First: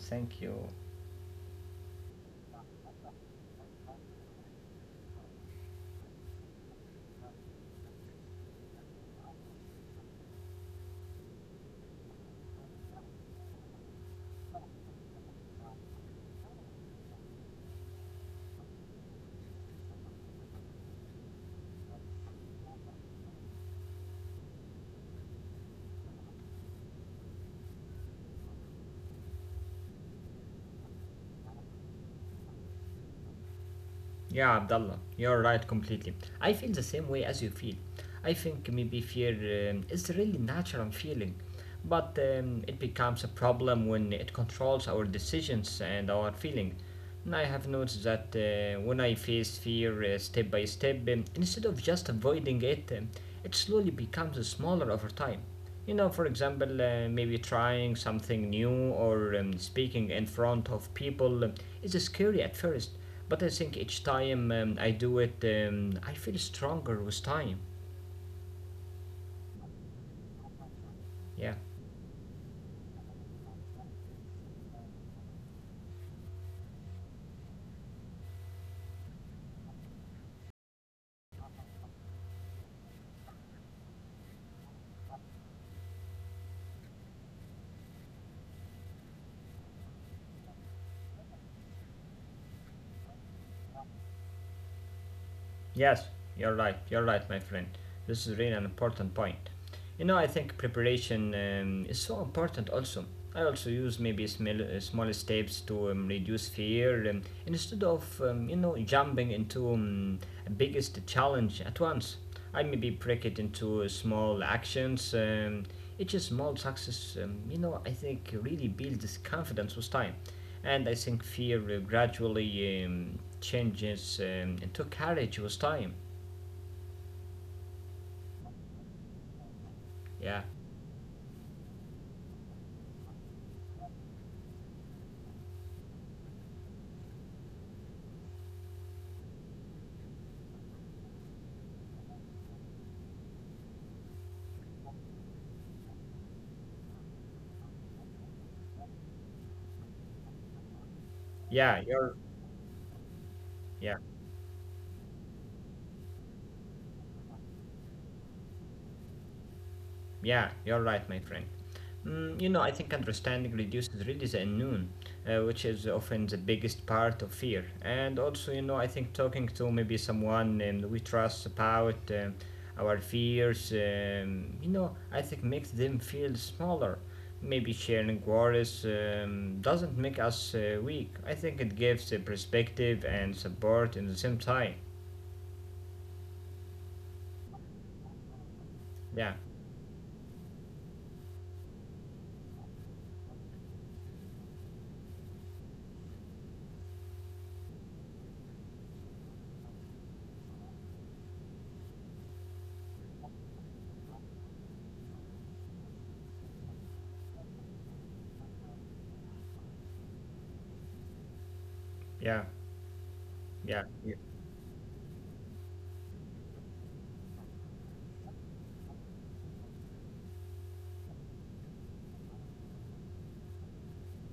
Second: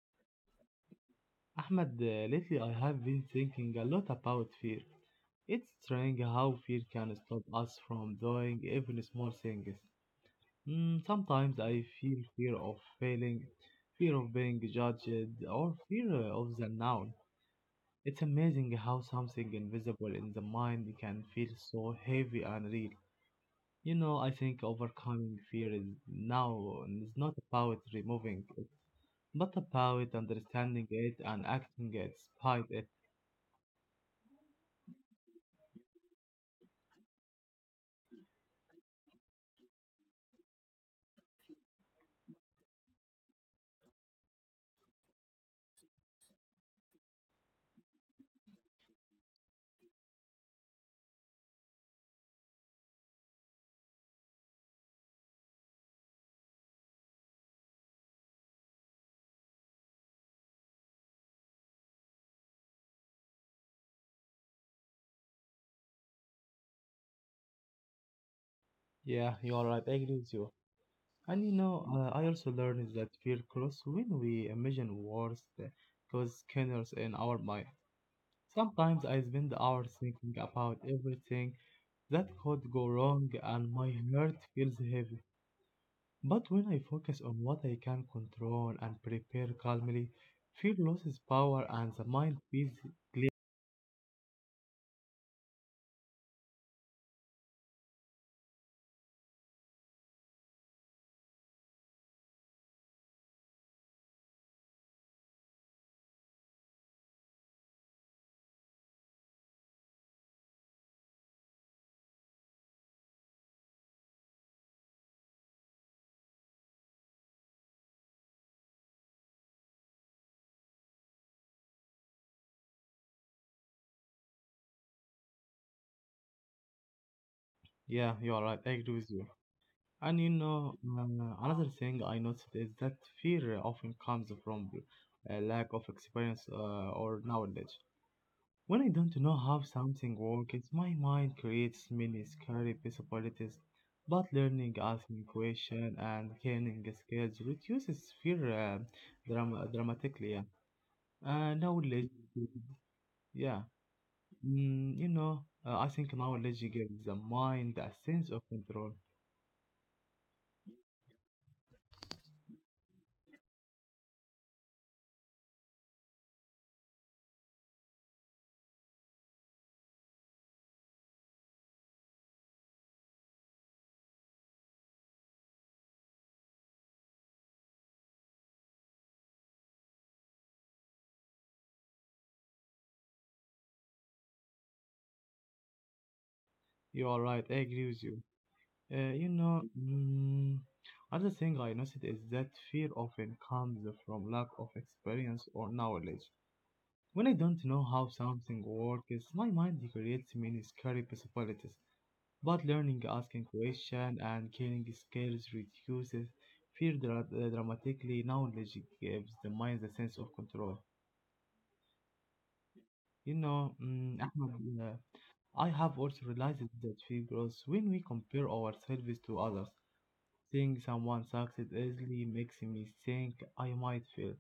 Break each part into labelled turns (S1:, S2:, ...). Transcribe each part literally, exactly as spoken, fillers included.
S1: thank you.
S2: Ahmed, uh, lately I have been thinking a lot about fear. It's strange how fear can stop us from doing even small things. Mm, sometimes I feel fear of failing, fear of being judged, or fear uh, of the unknown. It's amazing how something invisible in the mind can feel so heavy and real. You know, I think overcoming fear is now is not about removing it, but about understanding it and acting it despite it.
S1: Yeah, Abdullah, you're right completely. I feel the same way as you feel. I think maybe fear um, is a really natural feeling, but um, it becomes a problem when it controls our decisions and our feeling. And I have noticed that uh, when I face fear uh, step by step, um, instead of just avoiding it, um, it slowly becomes smaller over time. You know, for example, uh, maybe trying something new or um, speaking in front of people um, is scary at first, but I think each time um, I do it, um, I feel stronger with time.
S2: Yeah, you are right. I agree with you. And you
S1: Yeah.
S2: know, uh, I also learned that fear grows when we imagine worst cause scenarios in our mind. Sometimes I spend hours thinking about everything that could go wrong, and my heart feels heavy. But when I focus on what I can control and prepare calmly, fear loses power and the mind feels.
S1: Yes, you're right, you're right, my friend. This is really an important point. You know, I think preparation um, is so important also. I also use maybe small, uh, small steps to um, reduce fear um, instead of, um, you know, jumping into um, a biggest challenge at once. I maybe break it into uh, small actions. Um, each small success, um, you know, I think really builds confidence with time, and I think fear uh, gradually um, changes um, into courage with time.
S2: Yeah, you are right. I agree with you. And you
S1: Yeah,
S2: know, um, another thing I noticed is that fear often comes from a lack of experience uh, or knowledge. When I don't know how something works, my mind creates many scary possibilities. But learning, asking questions, and gaining skills reduces fear uh, drama- dramatically. Yeah. Uh,
S1: yeah,
S2: knowledge,
S1: you're
S2: yeah,
S1: yeah,
S2: mm, you know, uh, I think knowledge gives the mind a sense of control.
S1: yeah, you're right, my friend. Mm, you know, I think understanding reduces really the unknown, uh, which is often the biggest part of fear. And also, you know, I think talking to maybe someone um, we trust about um, our fears, um, you know, I think makes them feel smaller. Maybe sharing worries um, doesn't make us uh, weak. I think it gives a perspective and support in the same time.
S2: You are right, I agree with you. Uh, you
S1: Yeah,
S2: know, mm, other thing I noticed is that fear often comes from lack of experience or knowledge. When I don't know how something works, my mind creates many scary possibilities. But learning, asking questions, and killing skills reduces fear dra- uh, dramatically. Knowledge gives the mind the sense of control.
S1: yeah,
S2: You know,
S1: yeah.
S2: mm, Ahmad, uh, I have also realized that fear grows when we compare ourselves to others. Seeing someone succeed easily makes me think I might fail,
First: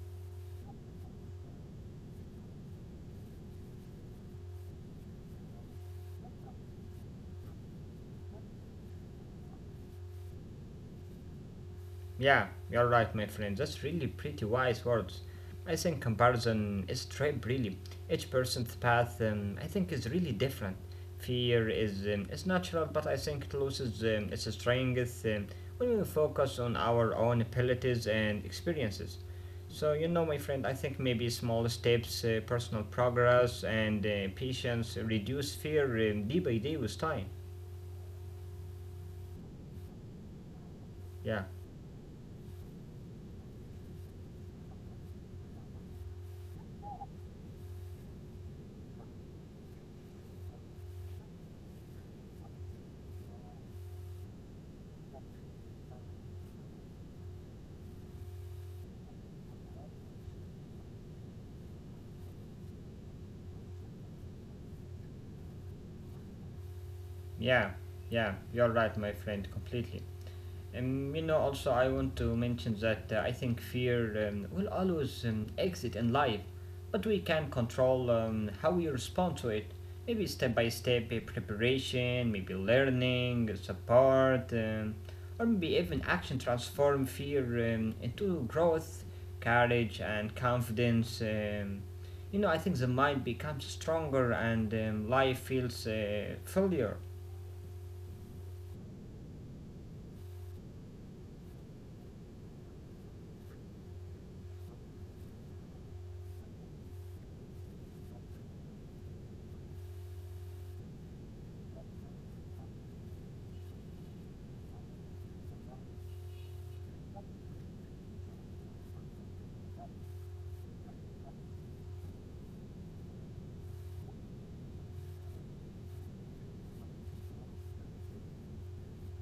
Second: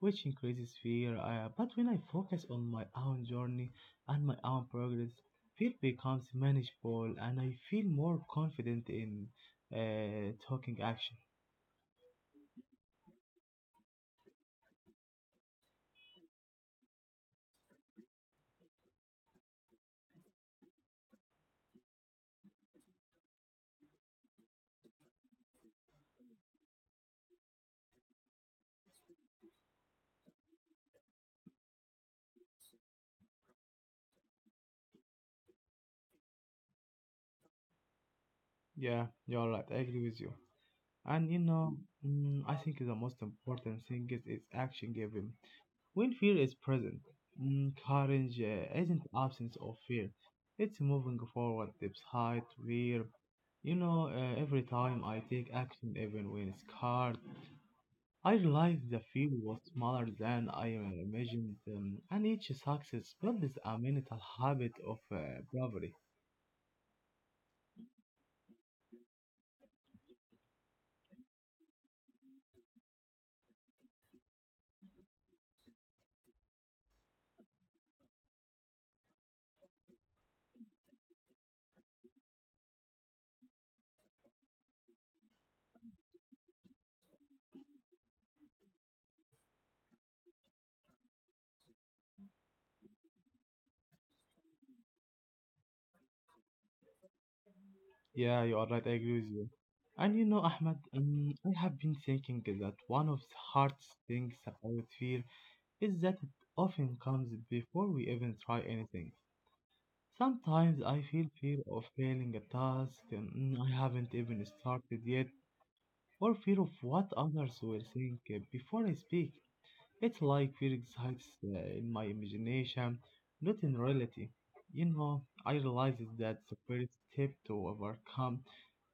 S2: which increases fear. Uh, but when I focus on my own journey and my own progress, fear becomes manageable and I feel more confident in uh, taking action.
S1: Yeah, you're right, my friend. That's really pretty wise words. I think comparison is trap really. Each person's path, um, I think, is really different. Fear is um, is natural, but I think it loses um, its strength um, when we focus on our own abilities and experiences. So you know, my friend, I think maybe small steps, uh, personal progress, and uh, patience reduce fear um, day by day with time.
S2: Yeah, you're right. I agree with you. And you
S1: Yeah,
S2: know, mm, I think the most important thing is, is action given when fear is present. Mm, courage uh, isn't absence of fear. It's moving forward despite fear. You know, uh, every time I take action, even when scared, I realize the fear was smaller than I imagined, um, and each success builds a mental habit of uh, bravery.
S1: yeah, yeah. You're right, my friend, completely. Um, you know, also, I want to mention that uh, I think fear um, will always um, exit in life, but we can control um, how we respond to it. Maybe step by step uh, preparation, maybe learning, support, um, or maybe even action transform fear um, into growth, courage, and confidence. Um, you know, I think the mind becomes stronger and um, life feels uh, fuller.
S2: Yeah, you are right, I agree with you. And you know, Ahmed, um, I have been thinking that one of the hardest things about fear is that it often comes before we even try anything. Sometimes I feel fear of failing a task mm, I haven't even started yet, or fear of what others will think uh, before I speak. It's like fear exists uh, in my imagination, not in reality. You know, I realize is that the first step to overcome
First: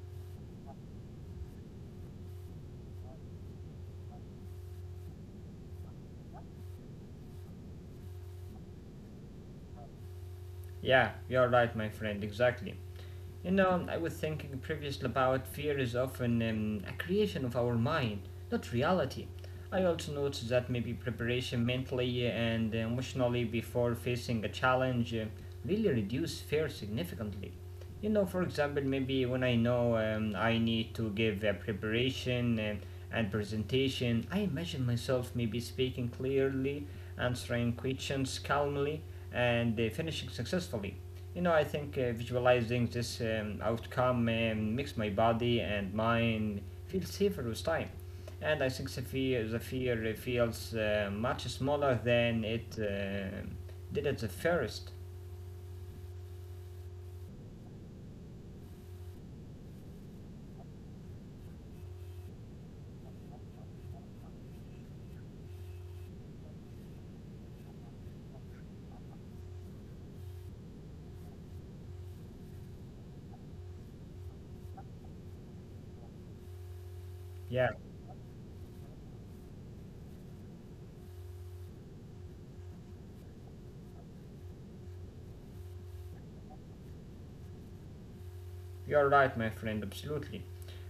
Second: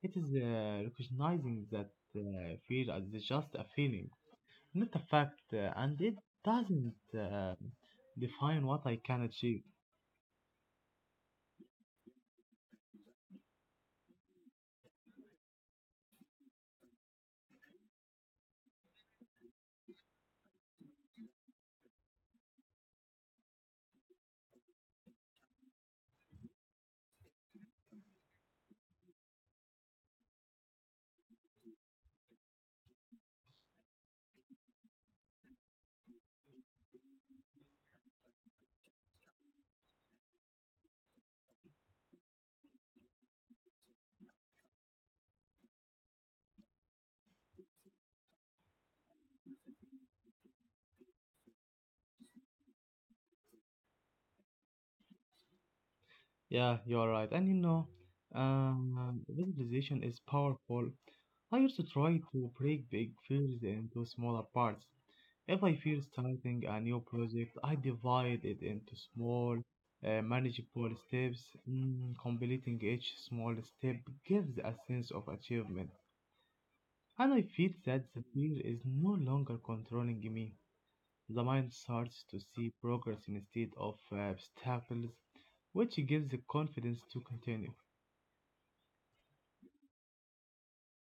S2: it is uh, recognizing that uh, fear is just a feeling, not a fact, uh, and it doesn't uh, define what I can achieve.
S1: Yeah, you're right, my friend, exactly. You know, I was thinking previously about fear is often um, a creation of our mind, not reality. I also noticed that maybe preparation mentally uh, and emotionally before facing a challenge uh, really reduce fear significantly. You know, for example, maybe when I know um, I need to give a preparation and, and presentation, I imagine myself maybe speaking clearly, answering questions calmly, and uh, finishing successfully. You know, I think uh, visualizing this um, outcome um, makes my body and mind feel safer with time. And I think the fear, the fear uh, feels uh, much smaller than it um did at the first.
S2: Yeah, you're right. And you know, um, visualization is powerful. I used to try to break big fears into smaller parts. If I fear starting a new project, I divide it into small, uh, manageable steps. Mm, completing each small step gives a sense of achievement. And I feel
S1: Yeah,
S2: that the fear is no longer controlling me. The mind starts to see progress instead of uh, obstacles, which gives the confidence to continue.
S1: you're right, my friend, absolutely.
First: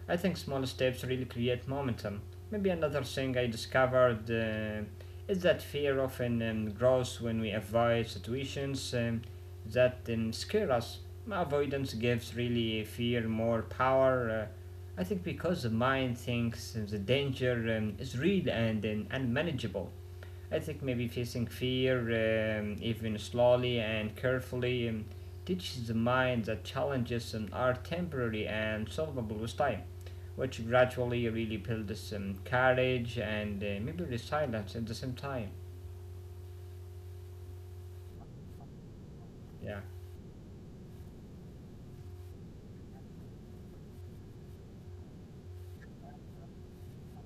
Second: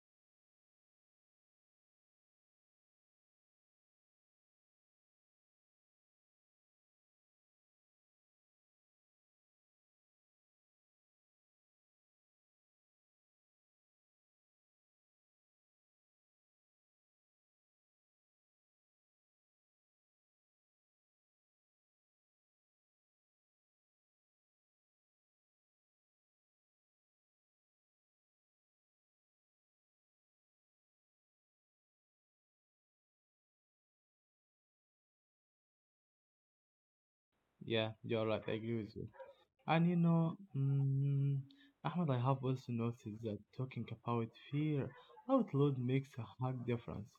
S1: I think small steps really create momentum. Maybe another thing I discovered uh, is that fear often um, grows when we avoid situations um, that um, scare us. Avoidance gives really fear more power. Uh, I think because the mind thinks the danger um, is real and um, unmanageable. I think maybe facing fear, um, even slowly and carefully, um, teaches the mind that challenges um, are temporary and solvable with time, which gradually really builds um, courage and uh, maybe resilience at the same time.
S2: Yeah, you're right, I agree with you.
S1: Yeah.
S2: And you know, mm, Ahmed, I have also noticed that talking about fear out loud makes a hard difference.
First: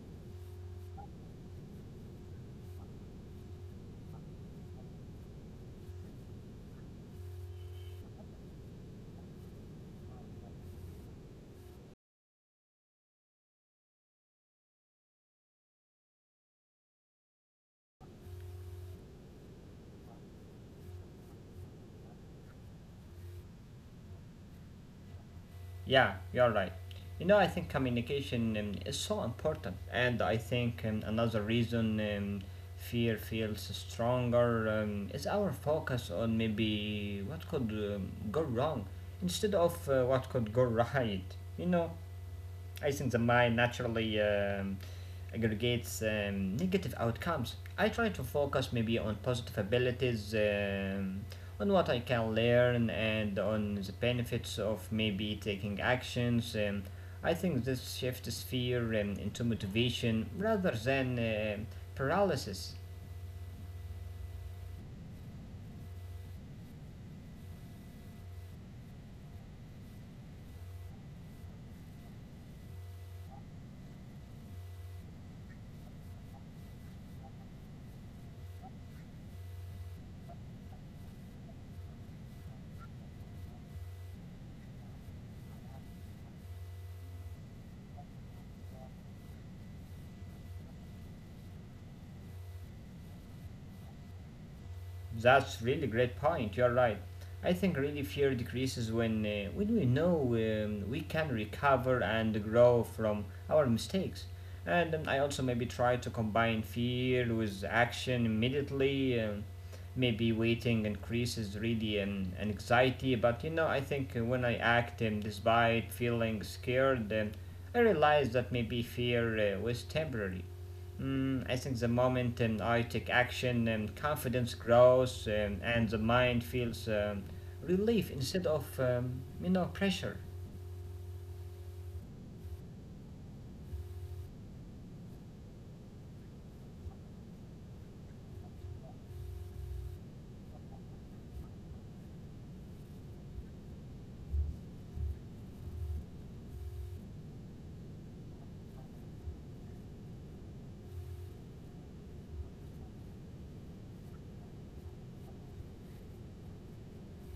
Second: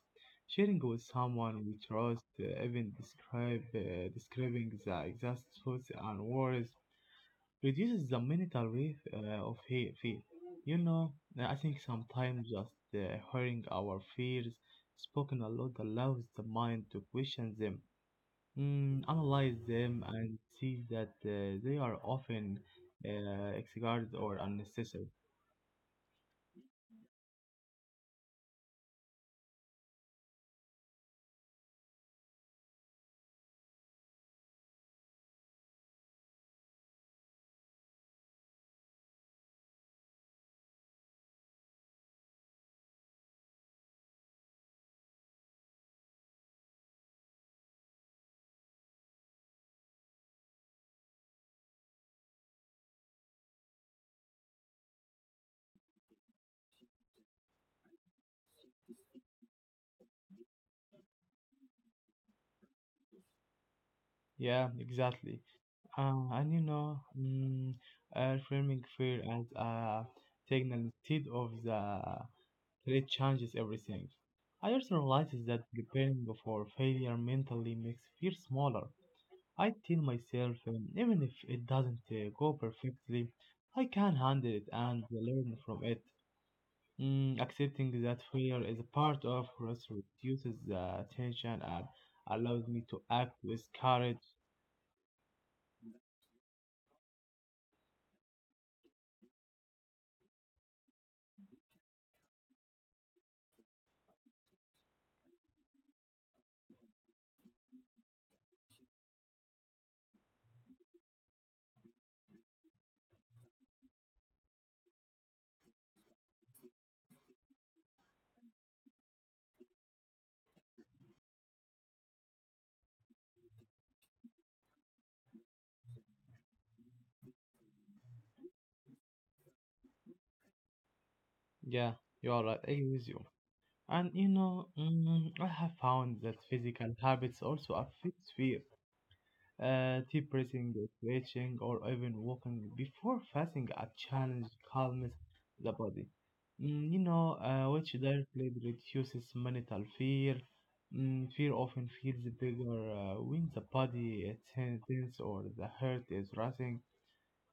S2: Sharing with someone we trust, uh, even describe, uh, describing the exact thoughts and worries reduces the mental weight uh, of hate fear. You know, uh, I think sometimes just uh, hearing our fears spoken aloud allows the mind to question them, mm, analyze them, and see that uh, they are often uh, exaggerated or unnecessary.
S1: Yeah, you're right. You know, I think communication um, is so important, and I think um, another reason um, fear feels stronger um, is our focus on maybe what could um, go wrong instead of uh, what could go right. You know, I think the mind naturally um, aggregates um, negative outcomes. I try to focus maybe on positive abilities, um, on what I can learn, and on the benefits of maybe taking actions. Um, I think this shifts fear um, into motivation rather than um paralysis.
S2: Yeah, exactly. Uh, and you know, mm, uh, framing fear as a signal instead of the today changes everything. I also realize that preparing for failure mentally makes fear smaller. I tell myself, um, even if it doesn't uh, go perfectly, I can handle it and learn from it. Mm, accepting that failure is a part of growth reduces the tension and allows me to act with courage.
S1: That's really great point. You're right. I think really fear decreases when uh, when we know um, we can recover and grow from our mistakes. And um, I also maybe try to combine fear with action immediately. Um, maybe waiting increases really um, an anxiety, but you know I think uh, when I act um, despite feeling scared, um, I realize that maybe fear uh, was temporary. Mm, I think the moment um, I take action, um, confidence grows um, and the mind feels um, relief instead of, um, you know, pressure.
S2: Yeah, you are right. I agree with you. And you know, mm, I have found that physical habits also affect fear. Uh, deep breathing, stretching, or even walking before fasting a challenge calms the body. Mm, you know, uh, which directly reduces mental fear. Mm, fear often feels bigger uh, when the body is tense or the heart is racing.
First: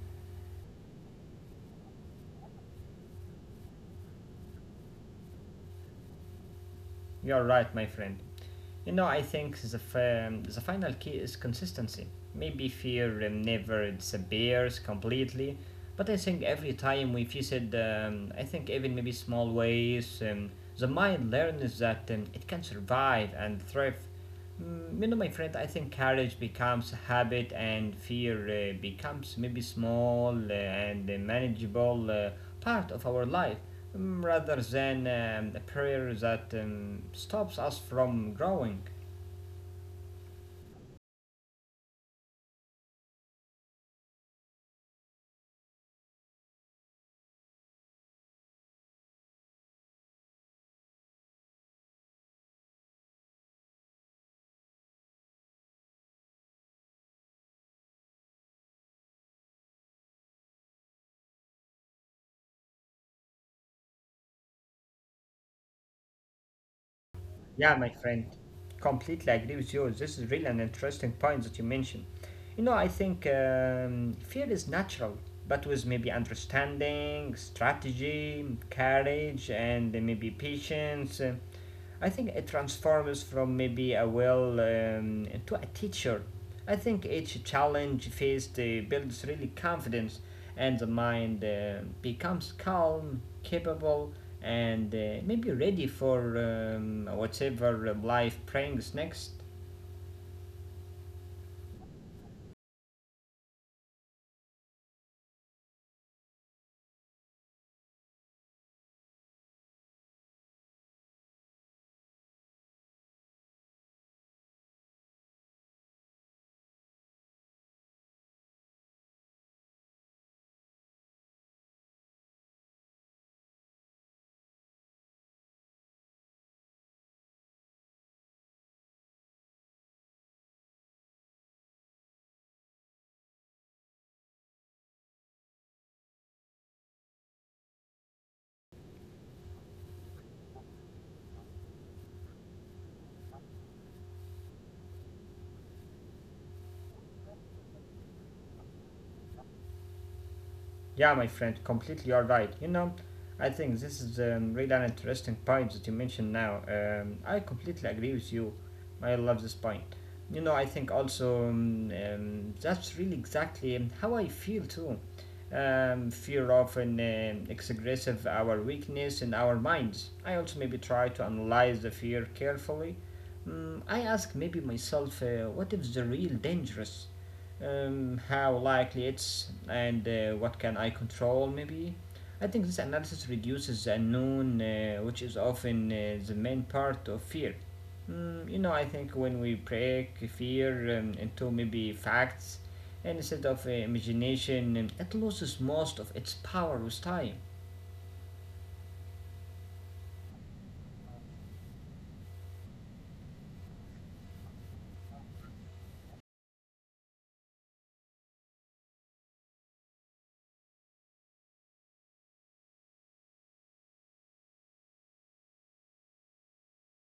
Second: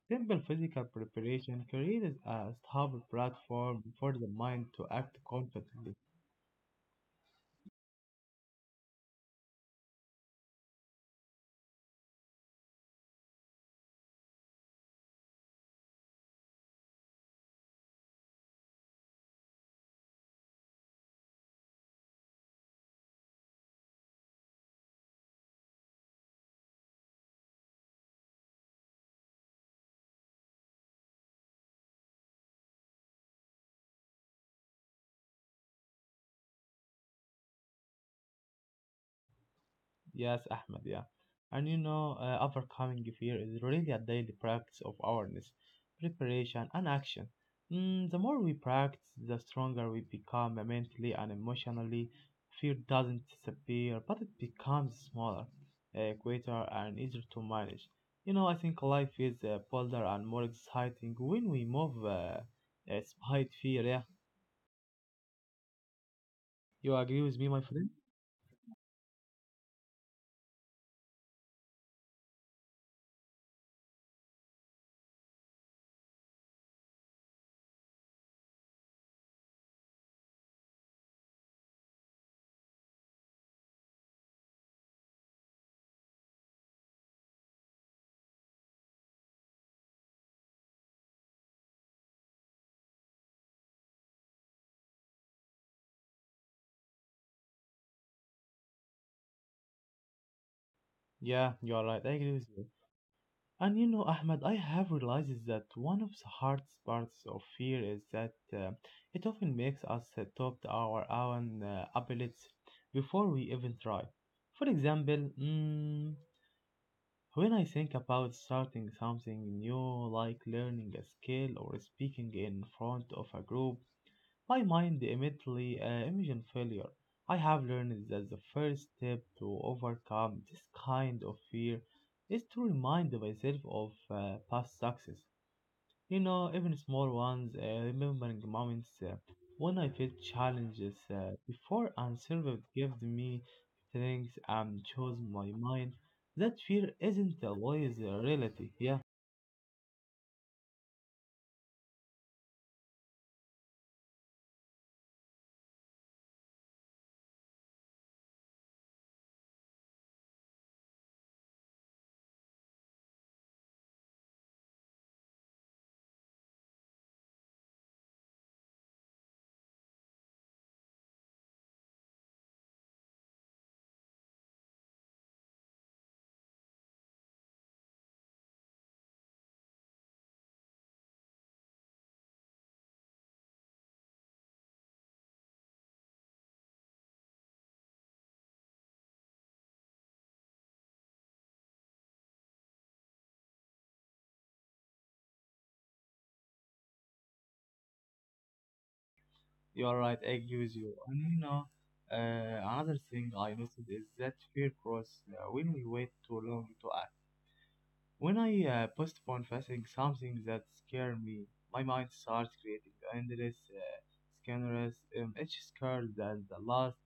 S2: Simple physical preparation creates a stable platform for the mind to act confidently.
S1: You're right, my friend. You know, I think the, f- um, the final key is consistency. Maybe fear um, never disappears completely, but I think every time we face it, um, I think even maybe small ways, um, the mind learns that um, it can survive and thrive. Mm, you know, my friend, I think courage becomes habit and fear uh, becomes maybe small uh, and a manageable uh, part of our life, mm, rather than um, a prayer that um, stops us from growing.
S2: Yes, Ahmed, yeah. And you know, uh, overcoming fear is really a daily practice of awareness, preparation, and action. Mm, the more we practice, the stronger we become mentally and emotionally. Fear doesn't disappear, but it becomes smaller, uh, quieter, and easier to manage. You know, I think life is uh, bolder and more exciting when we move uh, uh, despite fear. Yeah, you agree with me, my
S1: Yeah, my
S2: friend?
S1: friend, completely agree with you. This is really an interesting point that you mentioned. You know, I think um, fear is natural, but with maybe understanding, strategy, courage, and then maybe patience, uh, I think it transforms from maybe a will um, to a teacher. I think each challenge faced uh, builds really confidence, and the mind uh, becomes calm, capable, and uh, maybe ready for um, whatever life brings next.
S2: Yeah, you are right. I agree with you. And you know, Ahmed, I have realized that one of the hardest parts of fear is that uh, it often makes us uh, top our own uh, abilities before we even try. For example, mm, when I think about starting something new, like learning a skill or speaking in front of a group, my mind immediately uh, images failure. I have learned that the first step to overcome this kind of fear is to remind myself of uh, past success. You know, even small ones, uh, remembering moments uh, when I faced challenges uh, before and survived gave me strength and chose my mind. That fear isn't always a reality. Yeah,
S1: Yeah, my friend, completely you're right. You know, I think this is um, really an interesting point that you mentioned now. Um, I completely agree with you. I love this point. You know, I think also um, um, that's really exactly um, how I feel too. Um, fear often um, exaggerates our weakness in our minds. I also maybe try to analyze the fear carefully. Mm, I ask maybe myself, uh, what if the real dangerous? Um, how likely it's, and uh, what can I control maybe. I think this analysis reduces the unknown, uh, which is often uh, the main part of fear. Mm, you know, I think when we break fear um, into maybe facts and instead of uh, imagination, um, it loses most of its power with time.
S2: you are right, I agree with you. And you know, uh, another thing I noticed is that fear grows uh, when we wait too long to act. When I uh, postpone facing something that scared me, my mind starts creating endless uh, scenarios. Um, each scared and the last.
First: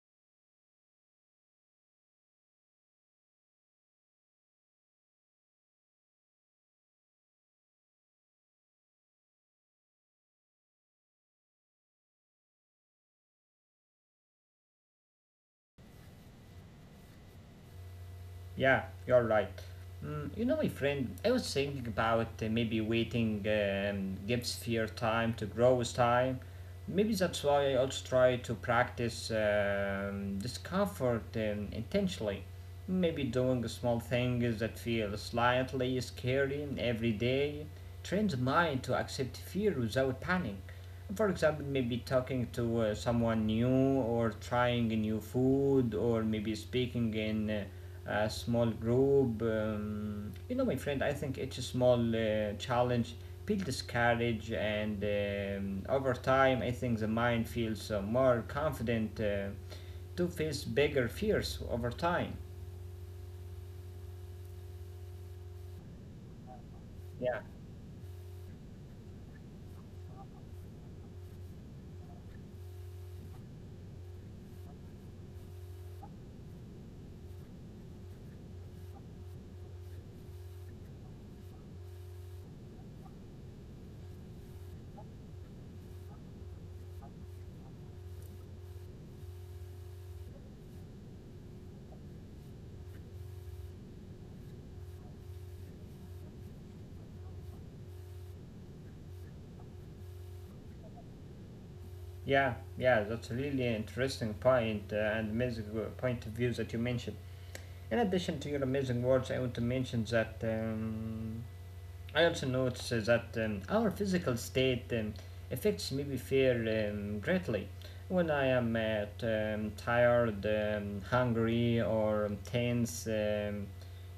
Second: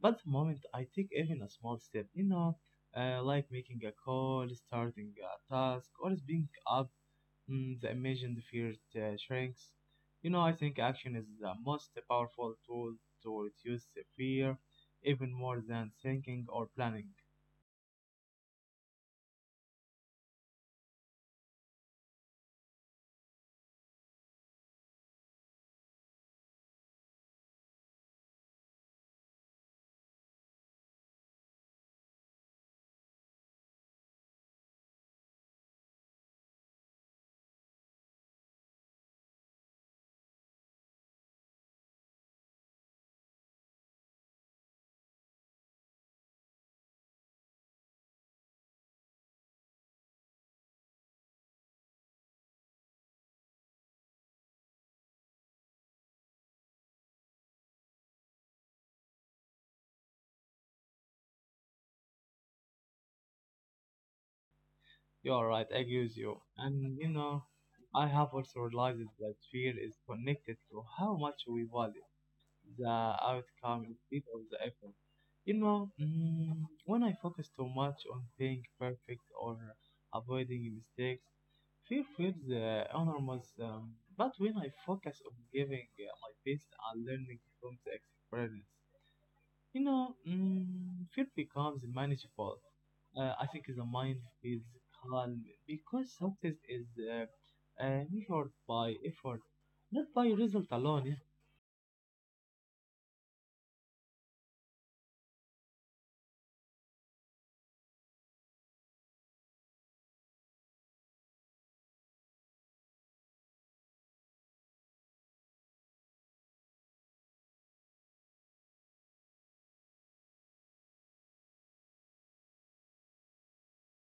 S2: But the moment I take even a small step, you know, uh, like making a call, starting a task, or speaking up, mm, the imagined fear uh, shrinks. You know, I think action is the most powerful tool to reduce the fear, even more than thinking or planning.
S1: Yeah, you're right. Mm, you know, my friend, I was thinking about uh, maybe waiting um, gives fear time to grow with time. Maybe that's why I also try to practice um, discomfort um, intentionally. Maybe doing small things that feel slightly scary every day trains the mind to accept fear without panic. For example, maybe talking to uh, someone new, or trying a new food, or maybe speaking in uh, a small group. Um, you know, my friend, I think each small uh, challenge builds courage, and um, over time, I think the mind feels uh, more confident uh, to face bigger fears over time.
S2: You are right, I agree with you. And you
S1: Yeah,
S2: know, I have also realized that fear is connected to how much we value the outcome instead of the effort. You know, mm, when I focus too much on being perfect or avoiding mistakes, fear feels uh, enormous. Um, but when I focus on giving uh, my best and learning from the experience, you know, mm, fear becomes manageable. Uh, I think the mind feels calm because success is uh, uh, measured by effort, not by result alone. Yeah.
S1: yeah, yeah. That's a really interesting point uh, and amazing uh, point of view that you mentioned. In addition to your amazing words, I want to mention that. Um, I also notice uh, that um, our physical state um, affects my behavior um, greatly. When I am uh, t- um, tired, um, hungry, or tense, um,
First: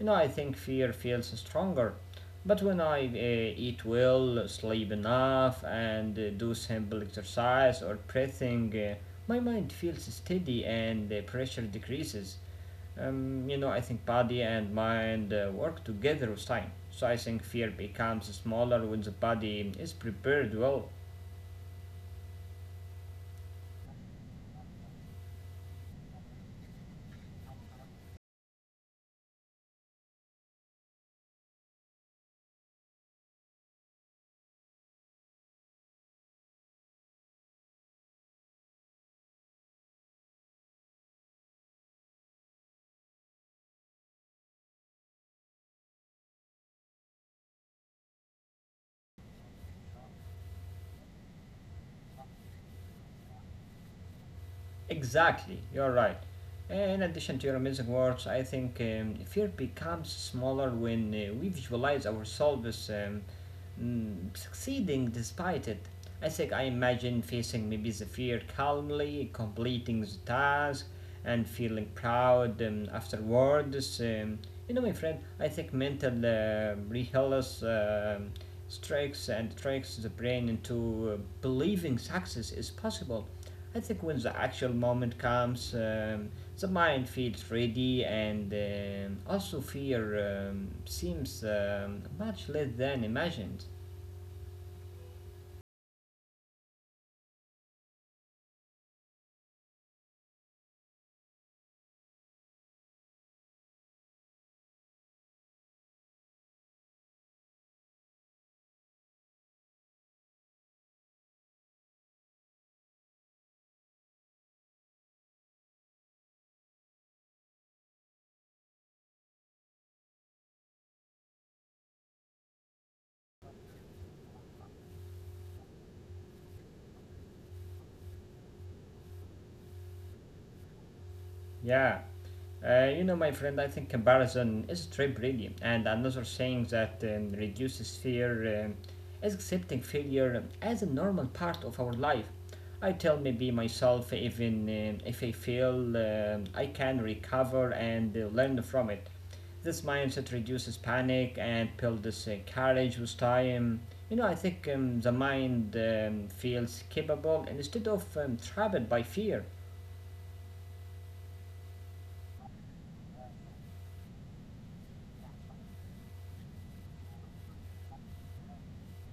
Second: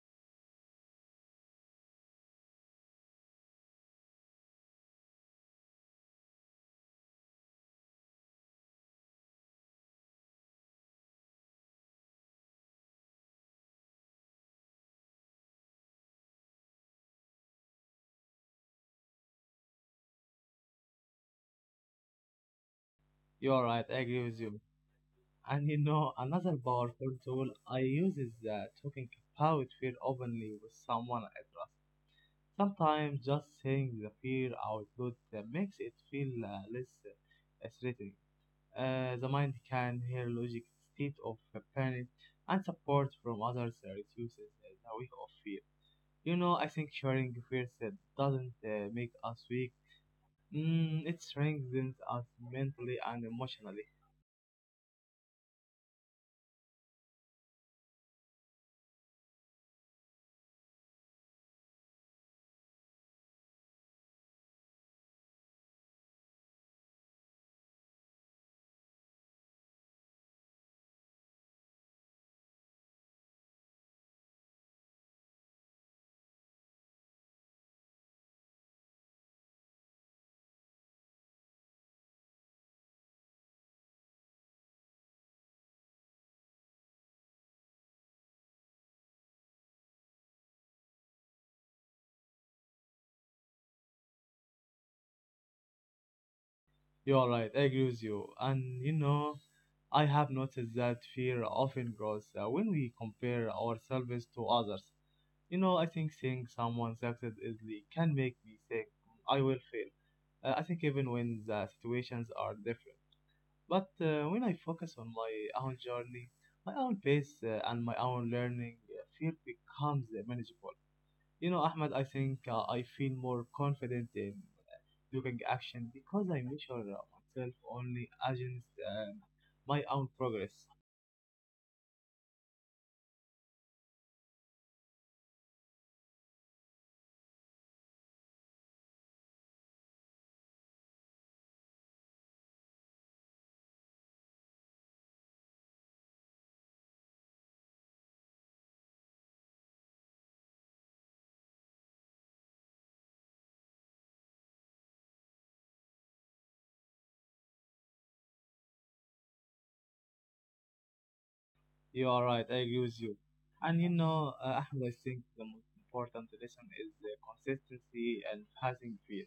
S1: you know, I think fear feels stronger. But when I uh, eat well, sleep enough, and uh, do simple exercise or breathing, uh, my mind feels steady and the pressure decreases, um, you know, I think body and mind uh, work together with time. So I think fear becomes smaller when the body is prepared well.
S2: You are right. I agree with you. And you know, another powerful tool I use is uh, talking about fear openly with someone I trust. Sometimes just saying the fear out loud uh, makes it feel uh, less uh, threatening. Uh, the mind can hear logic instead of uh, panic, and support from others uh, reduces uh, the weight of fear. You know, I think sharing fears uh, doesn't uh, make us weak. Mm, it strengthens us mentally and emotionally.
S1: Exactly, you're right. In addition to your amazing words, I think um, fear becomes smaller when uh, we visualize ourselves um, mm, succeeding despite it. I think I imagine facing maybe the fear calmly, completing the task, and feeling proud um, afterwards. Um, you know, my friend, I think mental uh, rehearsals um, strikes and tricks the brain into uh, believing success is possible. I think when the actual moment comes, um, the mind feels ready, and um, also fear um, seems um, much less than imagined.
S2: You are right, I agree with you. And you know, I have noticed that fear often grows uh, when we compare ourselves to others. You know, I think seeing someone succeed easily can make me think I will fail. Uh, I think even when the situations are different. But uh, when I focus on my own journey, my own pace, uh, and my own learning, uh, fear becomes manageable. You know, Ahmed, I think uh, I feel more confident in doing action because I measure uh, myself only against um, my own progress.
S1: Yeah. Uh, you know, my friend, I think comparison is a trip, really. And another thing that um, reduces fear um, is accepting failure as a normal part of our life. I tell maybe myself, even um if I fail, um I can recover and uh, learn from it. This mindset reduces panic and builds uh, courage with time. You know, I think um, the mind um, feels capable instead of um, trapped by fear.
S2: You are right, I agree with you. And you know, uh, Ahmed, I think the most important lesson is uh, consistency and passing fear.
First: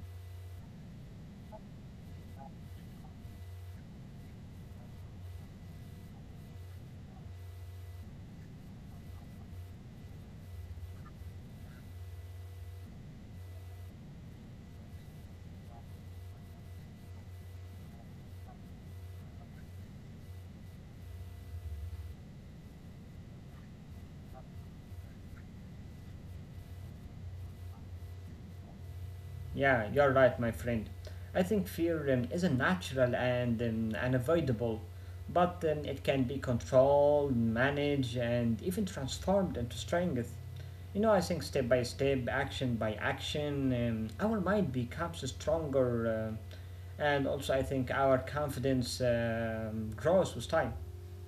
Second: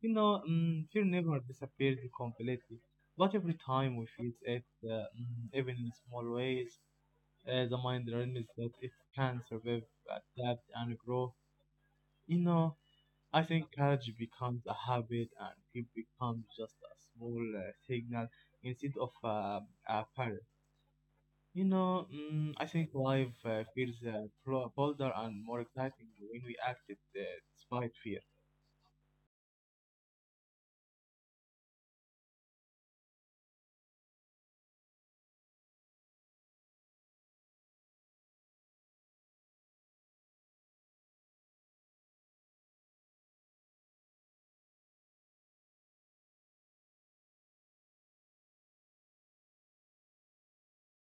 S2: You know, um, fear never disappears completely, but every time we face it, uh, mm, even in small ways, uh, the mind learns that it can survive, adapt, and grow. You know, I think courage becomes a habit and it becomes just a small uh, signal instead of uh, a parrot. You know, mm, I think life uh, feels uh, bro- bolder and more exciting when we acted uh, despite fear.
S1: Yeah, you're right, my friend. I think fear um, is a natural and um, unavoidable, but um, it can be controlled, managed, and even transformed into strength. You know, I think step by step, action by action, um, our mind becomes stronger, uh, and also I think our confidence um, grows with time.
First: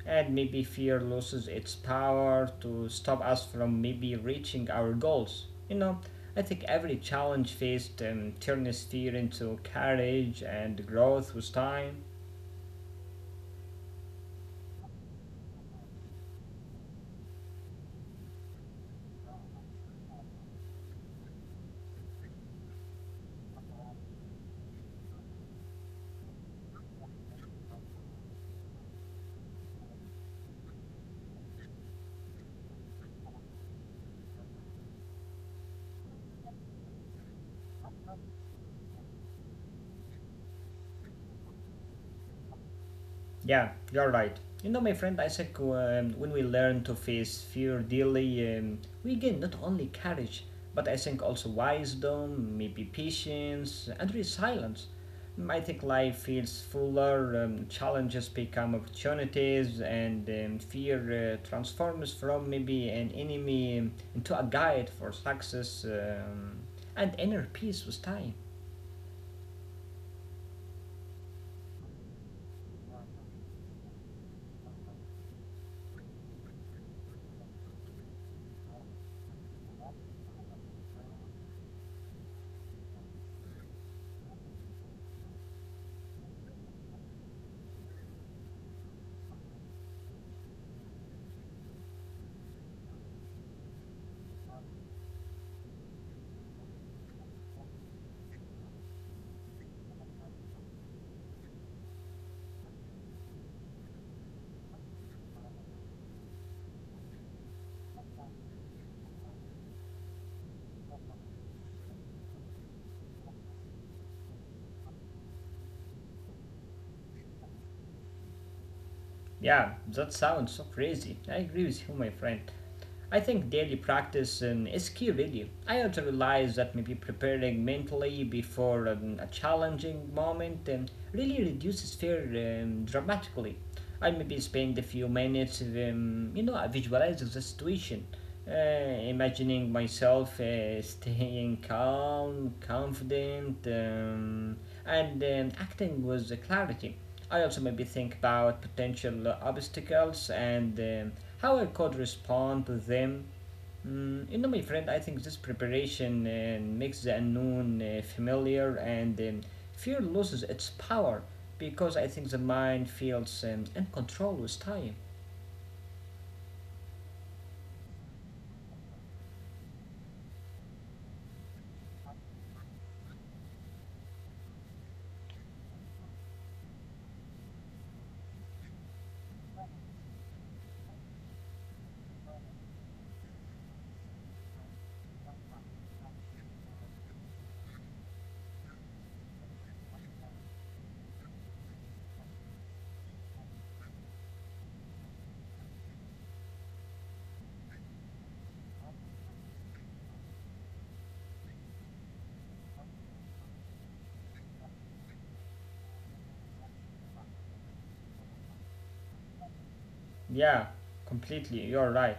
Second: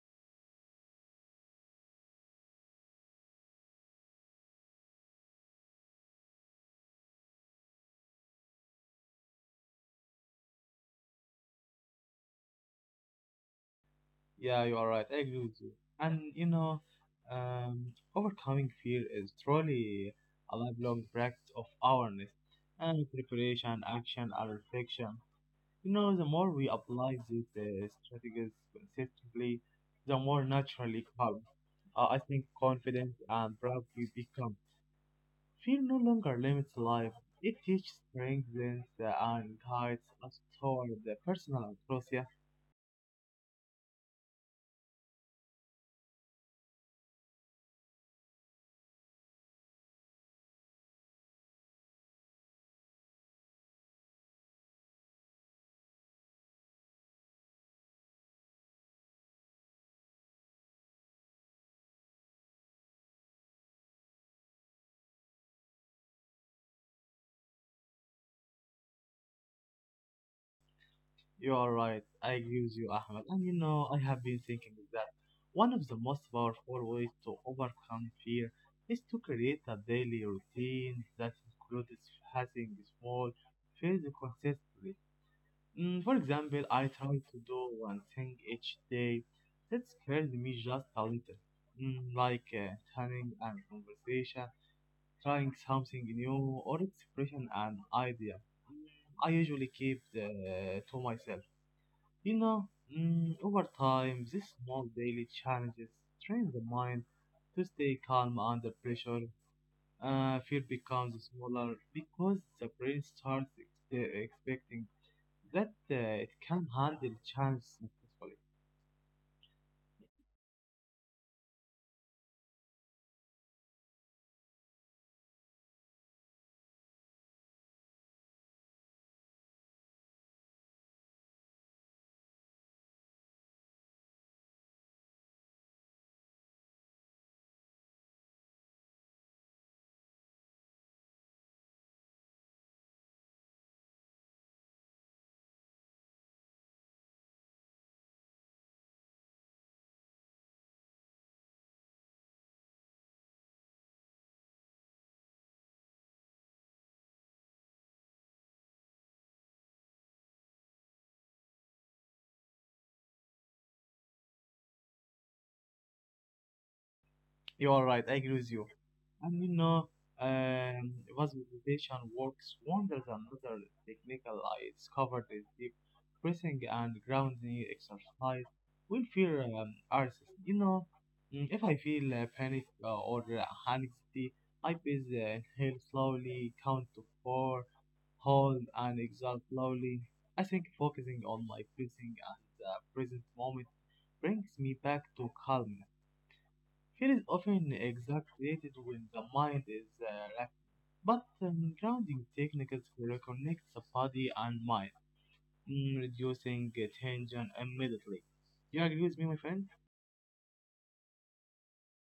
S1: And maybe fear loses its power to stop us from maybe reaching our goals. You know, I think every challenge faced um, turns fear into courage and growth with time.
S2: Yeah, you are right. I agree with you. And you know, um, overcoming fear is truly a lifelong practice of awareness and preparation, action, and reflection. You know, the more we apply these uh, strategies consistently, the more naturally calm, uh, I think, confident and proud we become. Fear no longer limits life. It teaches, strengthens, uh, and guides us toward the personal and growth. Yeah,
S1: Yeah, you're right. You know, my friend Isaac, um, when we learn to face fear daily, um, we gain not only courage, but I think also wisdom, maybe patience, and resilience. Mm, I think life feels fuller, um, challenges become opportunities, and um, fear uh, transforms from maybe an enemy um, into a guide for success um, and inner peace with time.
S2: you are right. I agree with you, Ahmed. And you know, I have been thinking that one of the most powerful ways to overcome fear is to create a daily routine that includes facing small fears consistently. Mm, for example, I try to do one thing each day that scares me just a little, mm, like uh, turning and conversation, trying something new, or expression an idea. I usually keep the, to myself. You know, mm, over time, these small daily challenges train the mind to stay calm under pressure. Uh, fear becomes smaller because the brain starts ex- uh, expecting that uh, it can handle chance successfully.
S1: Yeah, that sounds so crazy. I agree with you, my friend. I think daily practice um, is key really. I also realize that maybe preparing mentally before um, a challenging moment um, really reduces fear um, dramatically. I maybe spend a few minutes, um, you know, visualizing the situation, uh, imagining myself uh, staying calm, confident, um, and um, acting with clarity. I also maybe think about potential obstacles and um, how I could respond to them. Mm, you know, my friend, I think this preparation uh, makes the unknown uh, familiar and um, fear loses its power because I think the mind feels um, in control with time.
S2: You are right. I agree with you. And you know, um, visualization works wonders. Another technical I discovered is deep breathing and grounding exercise when fear um, arises. You know, mm, if I feel uh, panic uh, or uh, anxiety, I breathe, uh, inhale slowly, count to four, hold, and exhale slowly. I think focusing on my breathing and uh, present moment brings me back to calm. Fear is often exaggerated when the mind is uh, racked, but um, grounding techniques reconnect the body and mind, mm, reducing uh, tension immediately. You agree with me, my friend?
S1: Yeah, completely. You're right.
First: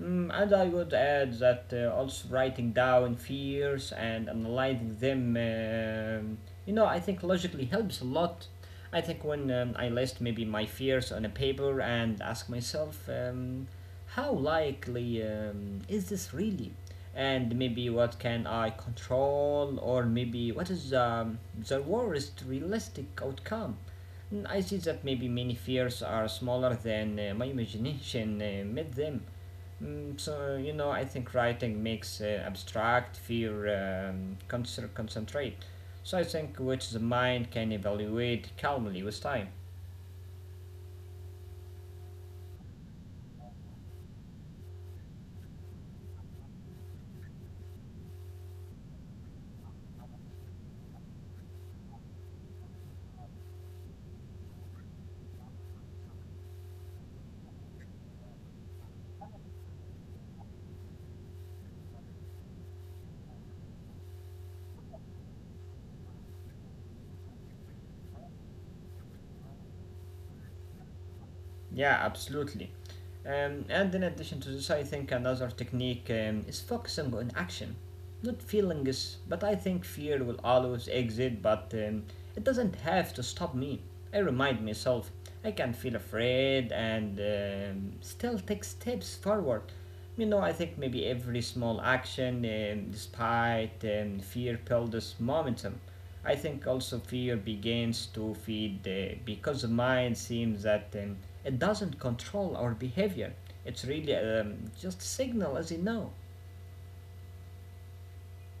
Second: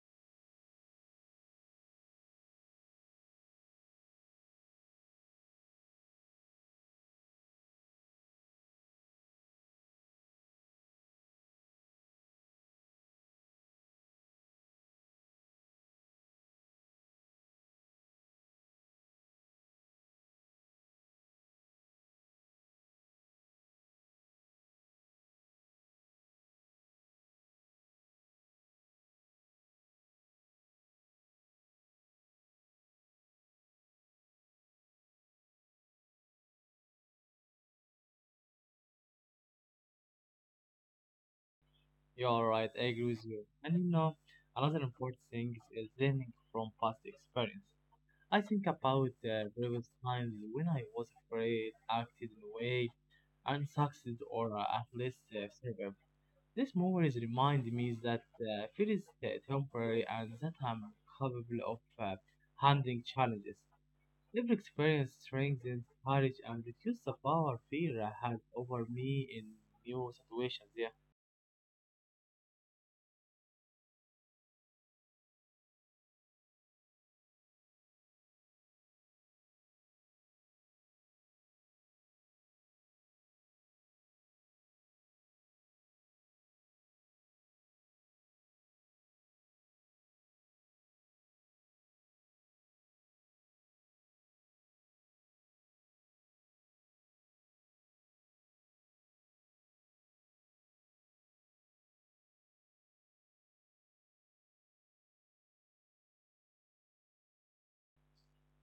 S1: Mm, and I would add that uh, also writing down fears and analyzing them, um, you know, I think logically helps a lot. I think when um, I list maybe my fears on a paper and ask myself, um, how likely um, is this really? And maybe what can I control, or maybe what is um, the worst realistic outcome? Mm, I see that maybe many fears are smaller than uh, my imagination uh, made them. Mm, so, you know, I think writing makes uh, abstract fear um, concert concentrate. So I think which the mind can evaluate calmly with time.
S2: You're all right, I agree with you. And you know, another important thing is learning from past experience. I think about uh, previous times when I was afraid, acted in a way, and succeeded or uh, at least uh, survived. These movies reminded me that uh, fear is uh, temporary and that I'm capable of uh, handling challenges. Every experience strengthens courage and reduces the power fear has over me in new situations. Yeah,
S1: Yeah, absolutely. Um, and in addition to this, I think another technique um, is focusing on action, not feelings. But I think fear will always exist, but um, it doesn't have to stop me. I remind myself I can feel afraid and um, still take steps forward. You know, I think maybe every small action, um, despite um, fear, builds momentum. I think also fear begins to feed uh, because the mind seems that um, it doesn't control our behavior. It's really um, just a signal, as you know.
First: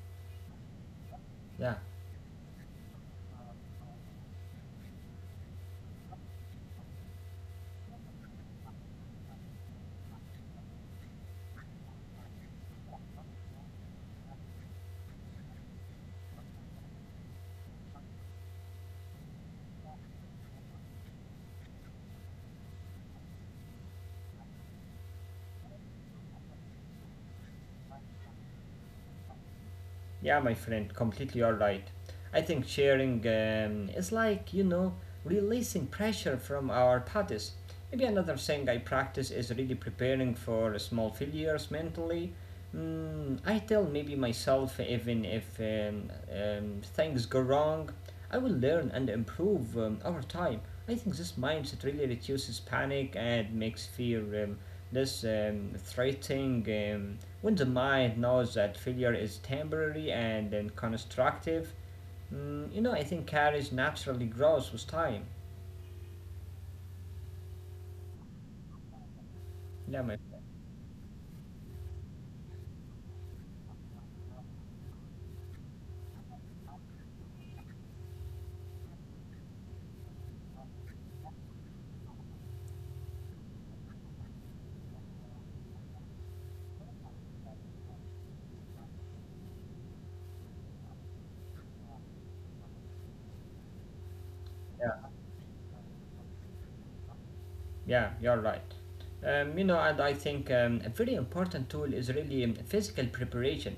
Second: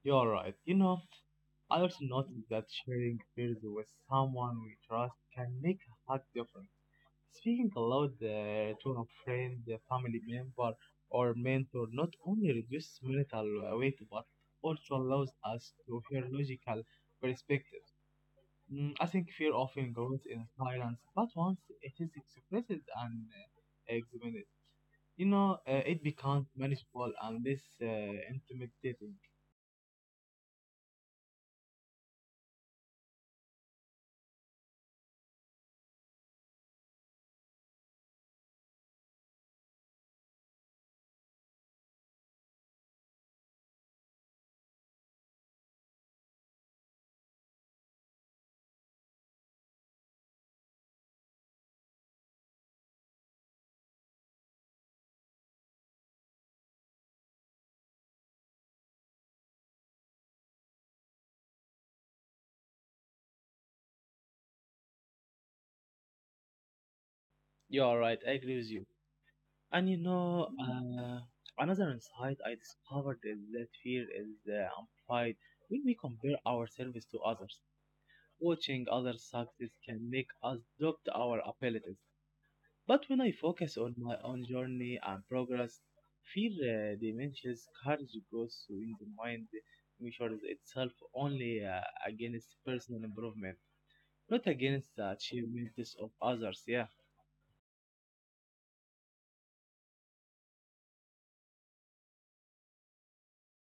S2: you're right. You know,
S1: Yeah.
S2: I also noticed that sharing fears with someone we trust can make a hard difference. Speaking aloud uh, to a friend, a family member, or mentor not only reduces mental uh, weight but also allows us to hear logical perspectives. Mm, I think fear often grows in silence, but once it is expressed and uh, examined, you know, uh, it becomes manageable and less uh, intimidating.
S1: Yeah, my friend, completely you're right. I think sharing um, is like, you know, releasing pressure from our bodies. Maybe another thing I practice is really preparing for small failures mentally. Mm, I tell maybe myself, even if um, um, things go wrong, I will learn and improve um, over time. I think this mindset really reduces panic and makes fear um, less um, threatening. Um, when the mind knows that failure is temporary and then constructive, mm, you know, I think courage naturally grows with time.
S2: You are right. I agree with you. And
S1: Yeah,
S2: you
S1: my,
S2: know, uh, another insight I discovered is that fear is uh, amplified when we compare ourselves to others. Watching others success can make us doubt our abilities. But when I focus on my own journey and progress, fear uh, diminishes, courage grows when the mind measures itself only uh, against personal improvement, not against
S1: yeah.
S2: the achievements of others. Yeah.
S1: Yeah, you're right. Um, you know, and I think um, a very important tool is really um, physical preparation.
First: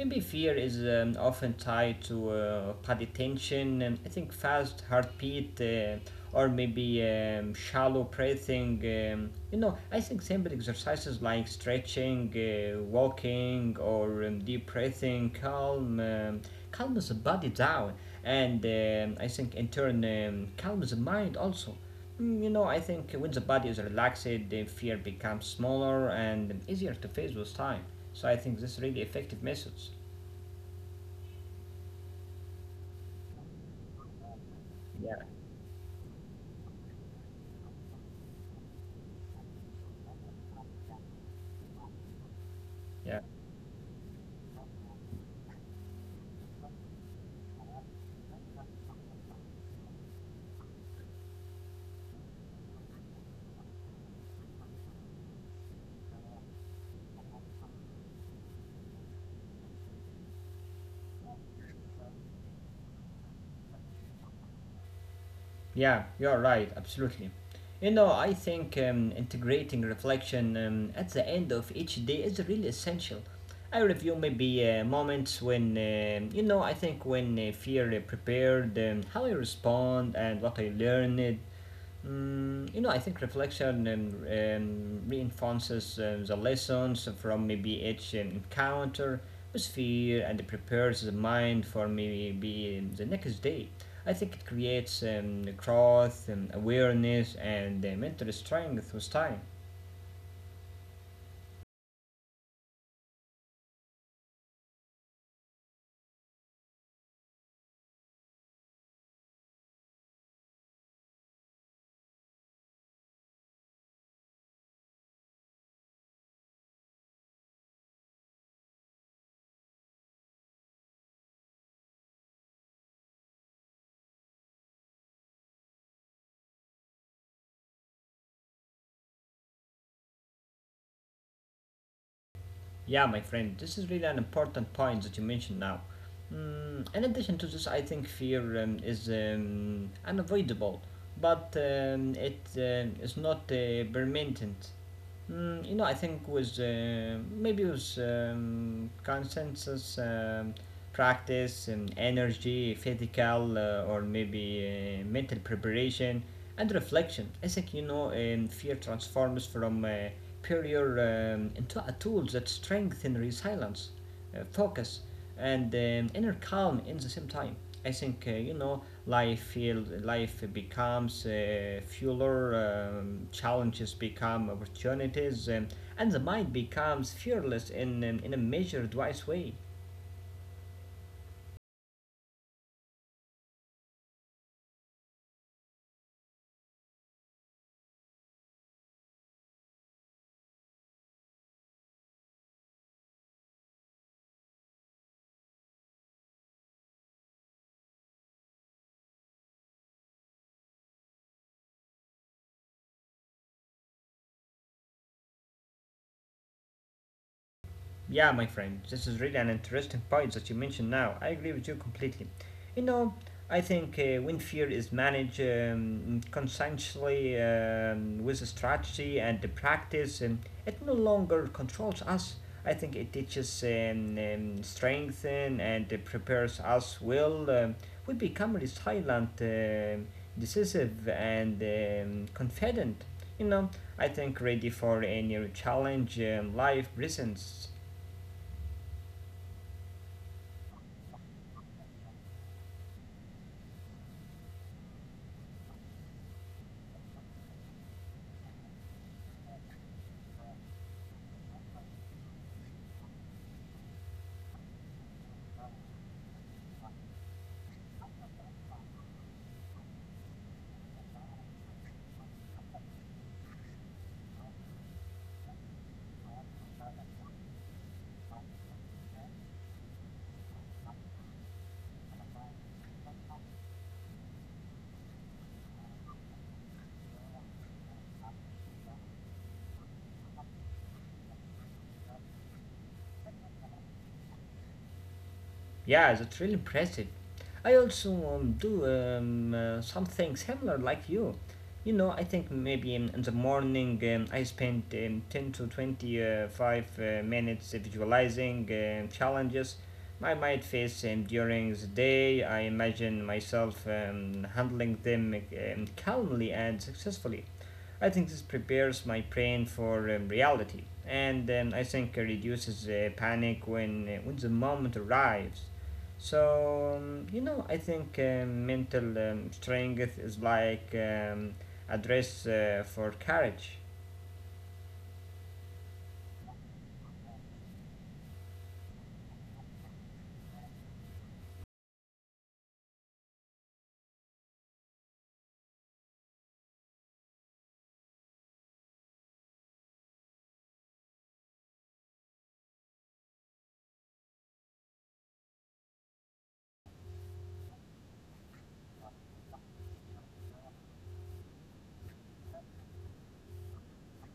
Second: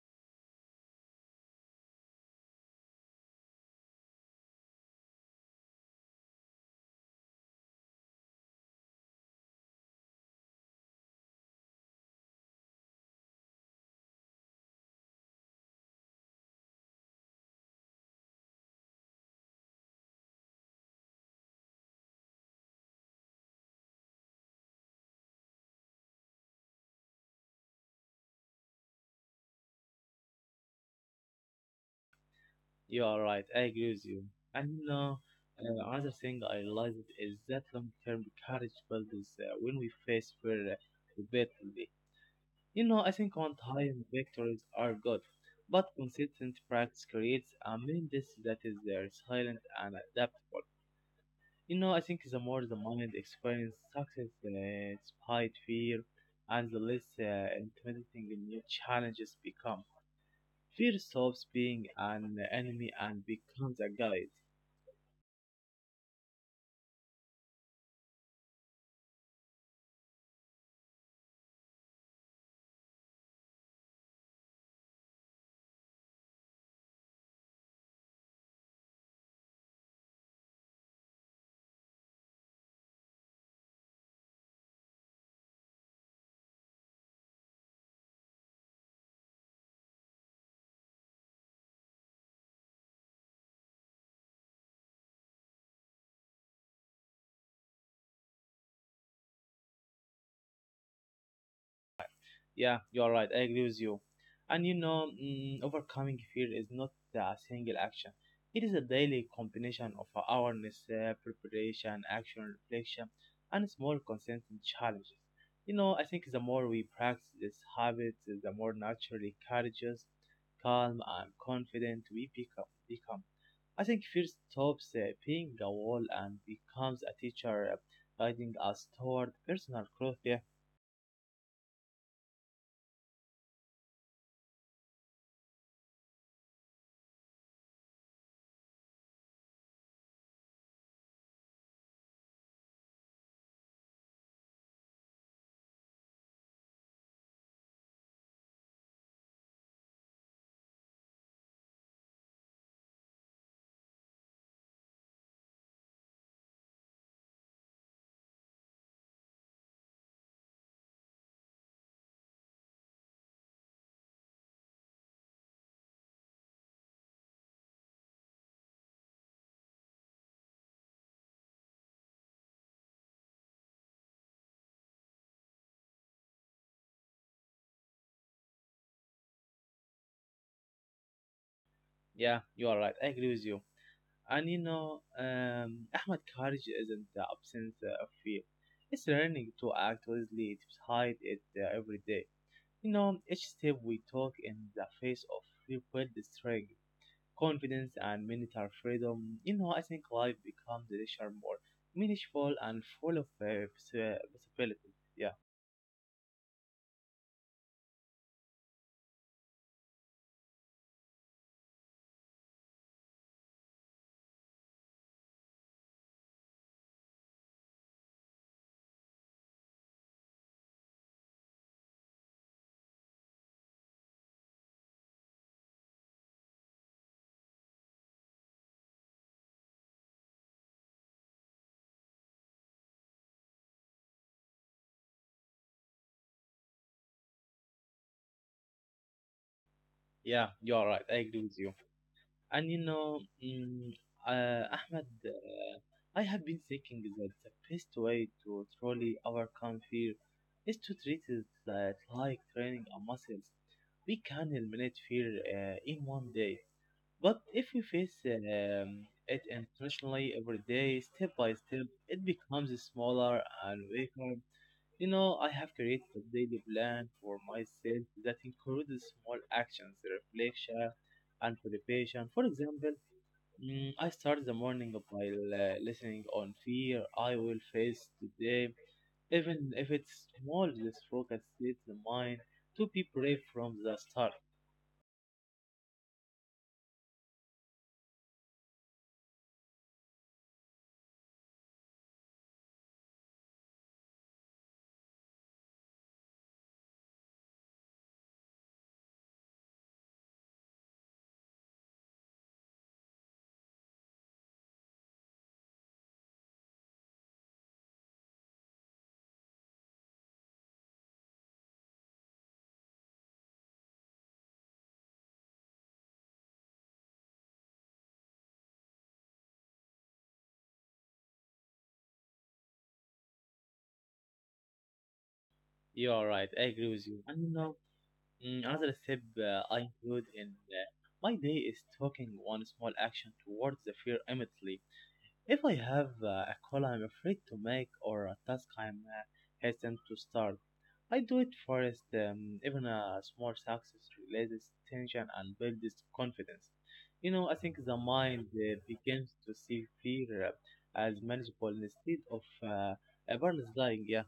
S1: Maybe fear is um, often tied to uh, body tension, and I think fast heartbeat, uh, or maybe um, shallow breathing. Um, you know, I think simple exercises like stretching, uh, walking, or um, deep breathing calm um, calms the body down, and um, I think in turn um, calms the mind also. Mm, you know, I think when the body is relaxed, the fear becomes smaller and easier to face with time. So I think this really effective methods.
S2: You are right. I agree with you. And you
S1: Yeah,
S2: know, uh, another thing I realized is that long-term courage builds uh, when we face fear uh, repeatedly. You know, I
S1: yeah,
S2: think one-time victories are good, but consistent practice creates a mindset that is uh, silent and adaptable. You know, I think the more the mind experiences success uh, despite fear, and the less uh, intimidating new challenges become. Fear stops being an enemy and becomes a guide.
S1: yeah. You're right, absolutely. You know, I think um, integrating reflection um, at the end of each day is really essential. I review maybe uh, moments when um you know I think when uh, fear uh, prepared, um, how I respond and what I learned. Mm, you know, I think reflection um, um, reinforces um, the lessons from maybe each um, encounter with fear and prepares the mind for maybe um, the next day. I think it creates um, growth, um, awareness, and um, mental strength with time.
S2: Yeah, you are right. I agree with you. And you know, mm, overcoming fear is not a single action. It is a daily combination of awareness, uh, preparation, action, reflection, and small consistent challenges. You know, I think the more we practice this habit, the more naturally courageous, calm, and confident we become. become. I think fear stops uh, being a wall and becomes a teacher uh, guiding us toward personal growth. Yeah,
S1: Yeah, my friend, this is really an important point that you mentioned now. Mm, in addition to this, I think fear um, is um, unavoidable, but um, it um, is not uh, permanent. Mm, you know, I think with uh, maybe with um, consensus, um, practice, um, energy, physical, uh, or maybe uh, mental preparation and reflection. I think you know, um, fear transforms from a barrier um, into a tool that strengthens resilience uh, focus, and um, inner calm in the same time. I think uh, you know life feels life becomes uh, fuller, um, challenges become opportunities, um, and the mind becomes fearless in um, in a measured, wise way.
S2: yeah, you are right. I agree with you. And you know, um, Ahmad, courage isn't the absence uh, of fear. It's learning to act wisely despite it uh, every day. You know, each step we took in the face of fear built strength, confidence, and mental freedom. You know, I think life becomes richer, more meaningful, and full of uh, possibilities. Yeah,
S1: Yeah, my friend, this is really an interesting point that you mentioned now. I agree with you completely. You know, I think uh, when fear is managed um, conscientiously um, with a strategy and the practice, um, it no longer controls us. I think it teaches um, um, strength and, and uh, prepares us well. Um, we become resilient, um decisive, and um, confident. You know, I think ready for any challenge um, life presents.
S2: yeah, you are right. I agree with you. And you know, mm, uh, Ahmed, uh, I have been thinking that the best way to truly overcome fear is to treat it uh, like training a muscle. We can eliminate fear uh, in one day, but if we face um, it intentionally every day, step by step, it becomes smaller and weaker. You know, I have created a daily plan for myself that includes small actions, reflection, and preparation. For example, mm, I start the morning by uh, listening on fear I will face today. Even if it's small, this focus sets the mind to be brave from the start.
S1: Yeah, that's really impressive. I also um, do um, uh, something similar like you. You know, I think maybe in, in the morning um, I spend um, ten to twenty-five uh, minutes visualizing um, challenges I might face um, during the day. I imagine myself um, handling them um, calmly and successfully. I think this prepares my brain for um, reality, and um, I think it reduces uh, panic when uh, when the moment arrives. So, um, you know, I think um, mental um, strength is like um, a dress uh, for courage.
S2: You are right, I agree with you. And you know, mm, another step uh, I include in uh, my day is talking one small action towards the fear immediately. If I have uh, a call I'm afraid to make or a task I'm uh, hesitant to start, I do it first. Um, even a small success releases tension and builds confidence. You know, I think the mind uh, begins to see fear uh, as manageable instead of uh, a paralyzing. Yeah,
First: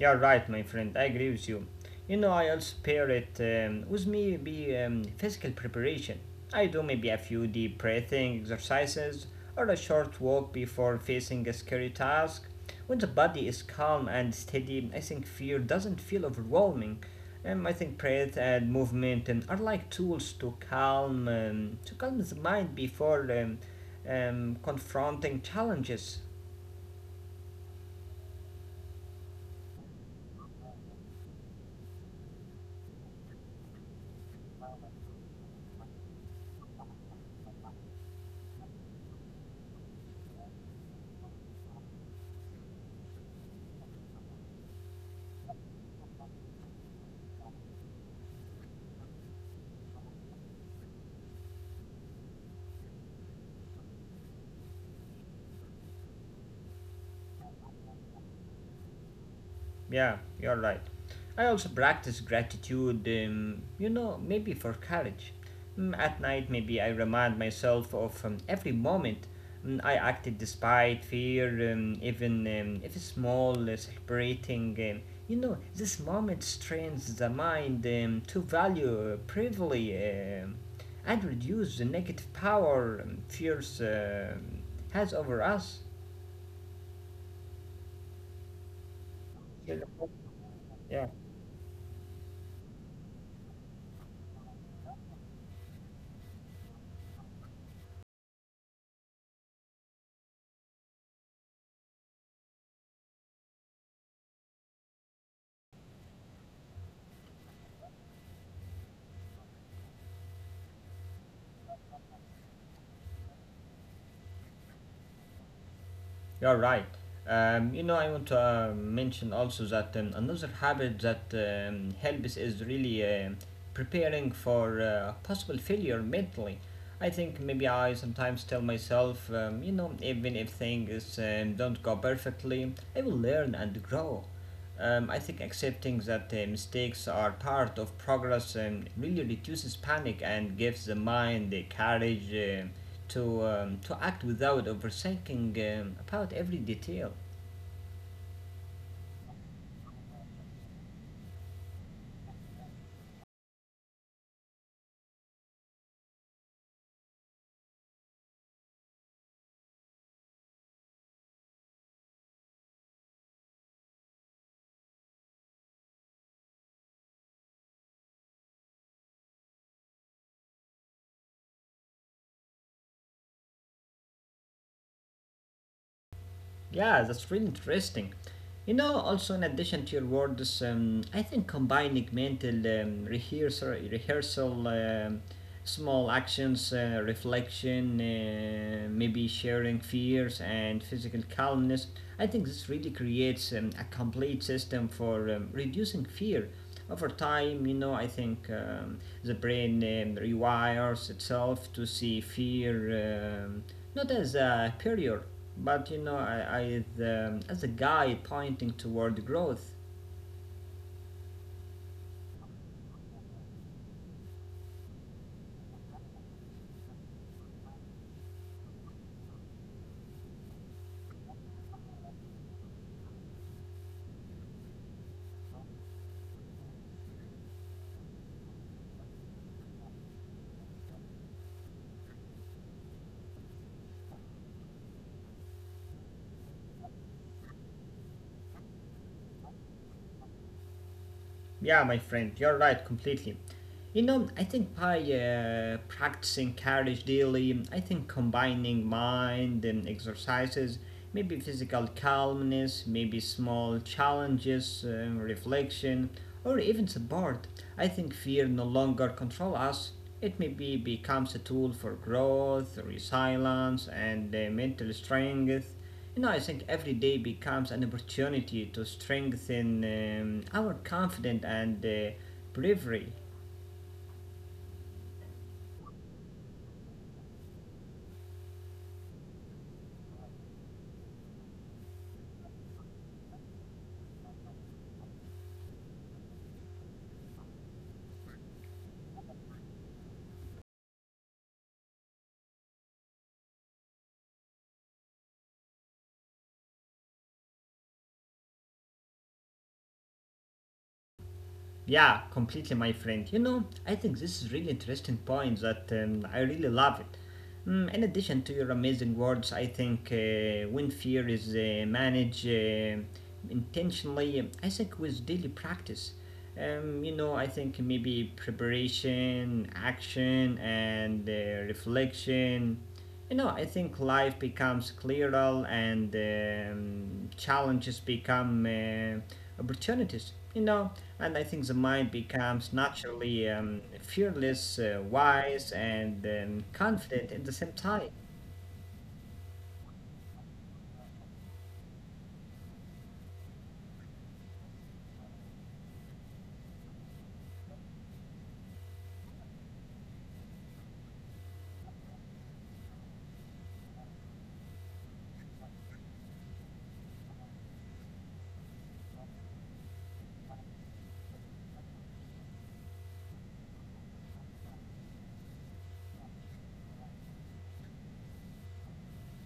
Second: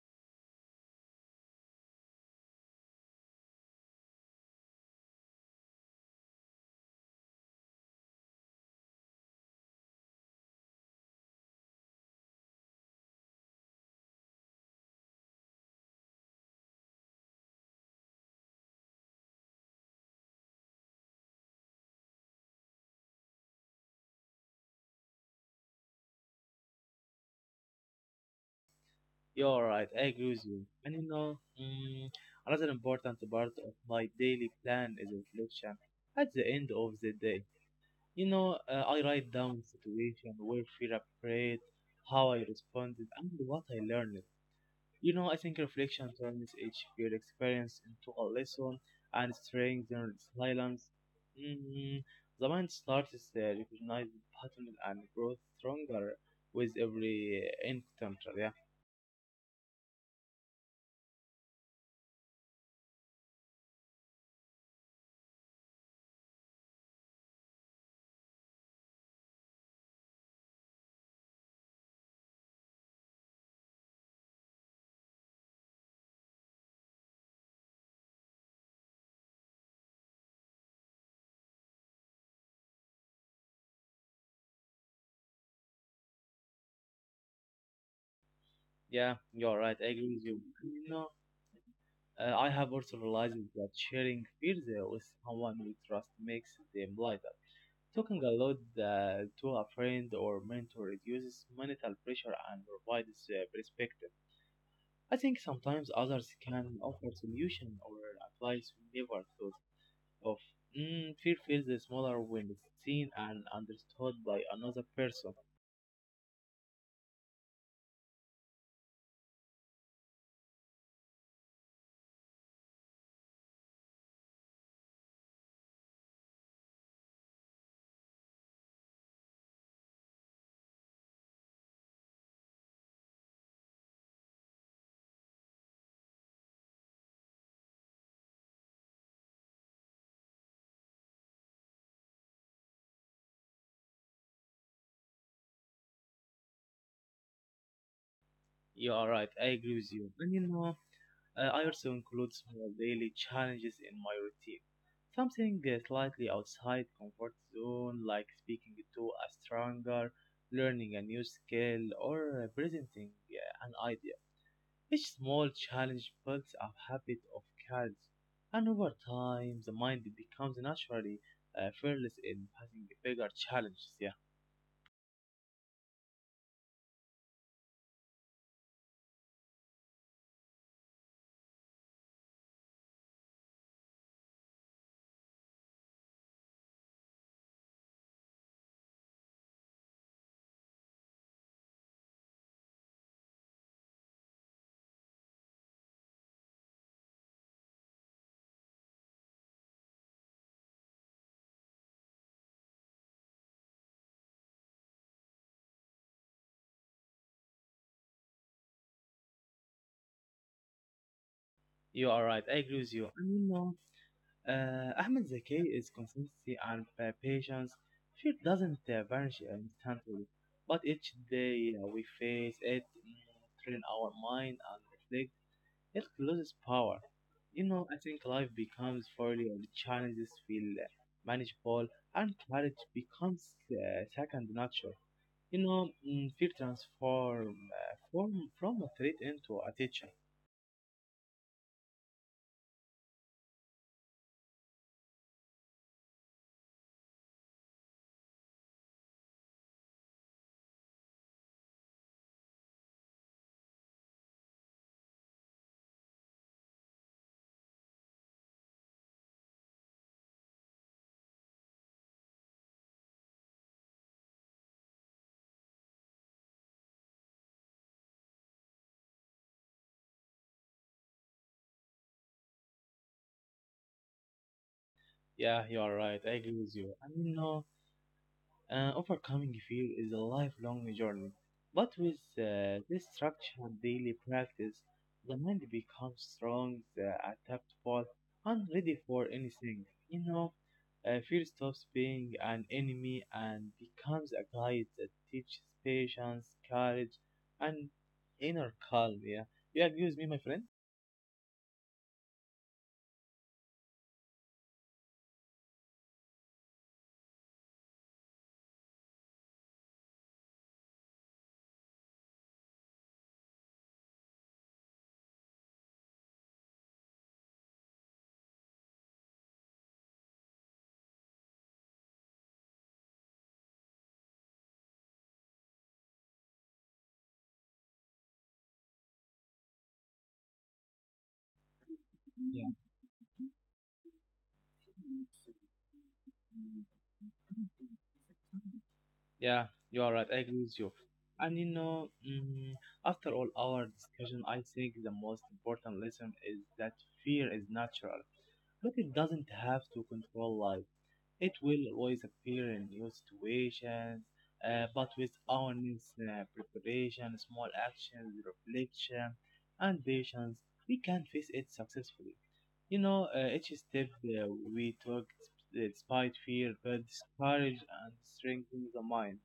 S1: You're right, my friend. I agree with you. You know, I also pair it um, with maybe um, physical preparation. I do maybe a few deep breathing exercises or a short walk before facing a scary task. When the body is calm and steady, I think fear doesn't feel overwhelming. Um, I think breath and movement um, are like tools to calm um, to calm the mind before um, um, confronting challenges.
S2: you're right. I agree with you. And you know, mm, another important part of my daily plan is reflection at the end of the day. You know, uh, I write down the situation, where fear appeared, how I responded, and what I learned. You know, I think reflection turns each fear experience into a lesson and strengthens resilience. Mm, the mind starts uh, recognizing patterns and grows stronger with every uh, encounter. Yeah,
S1: Yeah, you're right. I also practice gratitude, um, you know, maybe for courage. Mm, at night, maybe I remind myself of um, every moment mm, I acted despite fear, um, even um, if it's small, uh, celebrating. Um, you know, this moment strains the mind um, to value uh, privily um, and reduce the negative power um, fears um has over us.
S2: yeah, you're right.
S1: You
S2: I agree
S1: know?
S2: with you. You know,
S1: Yeah.
S2: uh, I have also realized that sharing fears uh, with someone we trust makes them lighter. Talking aloud uh, to a friend or mentor reduces mental pressure and provides uh, perspective. I think sometimes others can offer solution or advice we never thought of. Mm, fear feels smaller when it's seen and understood by another person.
S1: You're right. Um, you know, I want to uh, mention also that um, another habit that um, helps is really um preparing for uh, possible failure mentally. I think maybe I sometimes tell myself, um, you know, even if things um, don't go perfectly, I will learn and grow. Um, I think accepting that uh, mistakes are part of progress um, really reduces panic and gives the mind the courage um to um, to act without overthinking um, about every detail.
S2: You are right, I agree with you. And you know, Uh, I also include small daily challenges in my routine. Something uh, slightly outside comfort zone, like speaking to a stranger, learning a new skill, or uh, presenting uh, an idea. Each small challenge builds a habit of courage, and over time, the mind becomes naturally uh, fearless in passing bigger challenges. Yeah,
S1: Yeah, that's really interesting. You know, also in addition to your words, um, I think combining mental um, rehearsal, rehearsal um, small actions, uh, reflection, uh, maybe sharing fears and physical calmness, I think this really creates um, a complete system for um, reducing fear over time. You know I think um, The brain um, rewires itself to see fear um, not as a period, but you know I, I, um, as a guide pointing toward growth.
S2: you are right. I agree with you. And you know, Uh, Ahmed Zaki is consistency and uh, patience. Fear doesn't uh, vanish instantly, but each day uh, we face it, mm, train our mind and reflect, it loses power. You know, I think life becomes fairly and challenges feel uh, manageable and courage becomes uh, second nature. You know, mm, fear transform uh, form from a threat into a teacher.
S1: Yeah, my friend, you're right completely. You know, I think by uh, practicing carriage daily, I think combining mind and exercises, maybe physical calmness, maybe small challenges, uh, reflection, or even support, I think fear no longer control us. It maybe becomes a tool for growth, resilience, and uh, mental strength. You know, I think every day becomes an opportunity to strengthen um, our confidence and uh, bravery.
S2: Yeah, you are right. I agree with you. And you know, Uh, overcoming fear is a lifelong journey, but with uh, this structured daily practice, the mind becomes strong, uh, adaptable, and ready for anything. You know, uh, fear stops being an enemy and becomes a guide that teaches patience, courage, and inner calm. Yeah, you agree with me, my friend?
S1: Yeah, completely, my friend. You know, I think this is really interesting point that um, I really love it. Mm, in addition to your amazing words, I think uh, when fear is uh, managed uh, intentionally, I think with daily practice, um, you know, I think maybe preparation, action, and uh, reflection. You know, I think life becomes clearer and um, challenges become uh, opportunities, you know, and I think the mind
S2: Yeah.
S1: becomes naturally um, fearless, uh, wise, and um, confident at the same time.
S2: Yeah, you are right. I agree with you. And you know, mm, after all our discussion, I think the most important lesson is that fear is natural, but it doesn't have to control life. It will always appear in new situations, uh, but with awareness, uh, preparation, small actions, reflection, and patience, we can face it successfully. You know, uh, each step uh, we took, uh, despite fear, builds courage and strengthens the mind.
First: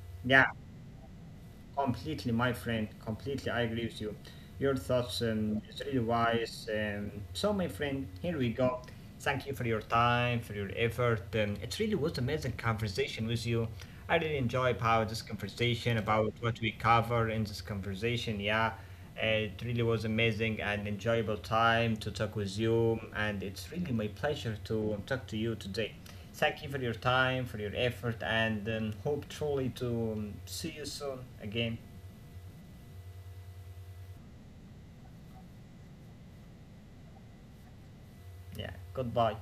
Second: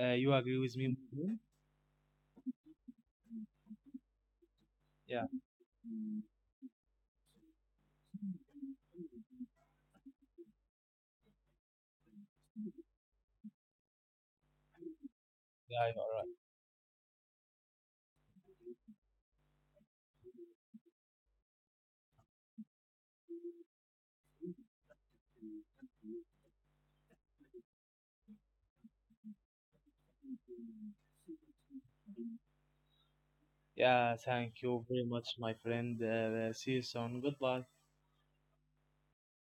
S2: Uh, you
S1: Yeah.
S2: agree with me? Muslim?
S1: Completely, my friend. Completely, I agree with you. Your thoughts
S2: Yeah,
S1: um, is really wise. Um, so, my friend, here we go. Thank you for your time, for your effort. Um, it really was amazing conversation with you. I really enjoy about this
S2: yeah,
S1: conversation,
S2: alright.
S1: about what we cover in this conversation. Yeah. Uh, it really was amazing and enjoyable time to talk with you, and it's really my pleasure to talk to you today. Thank you for your time, for your effort, and um, hope truly to um, see you soon again.
S2: Yeah, thank you very much, my friend. Uh, see you soon. Goodbye.
S1: Yeah, goodbye.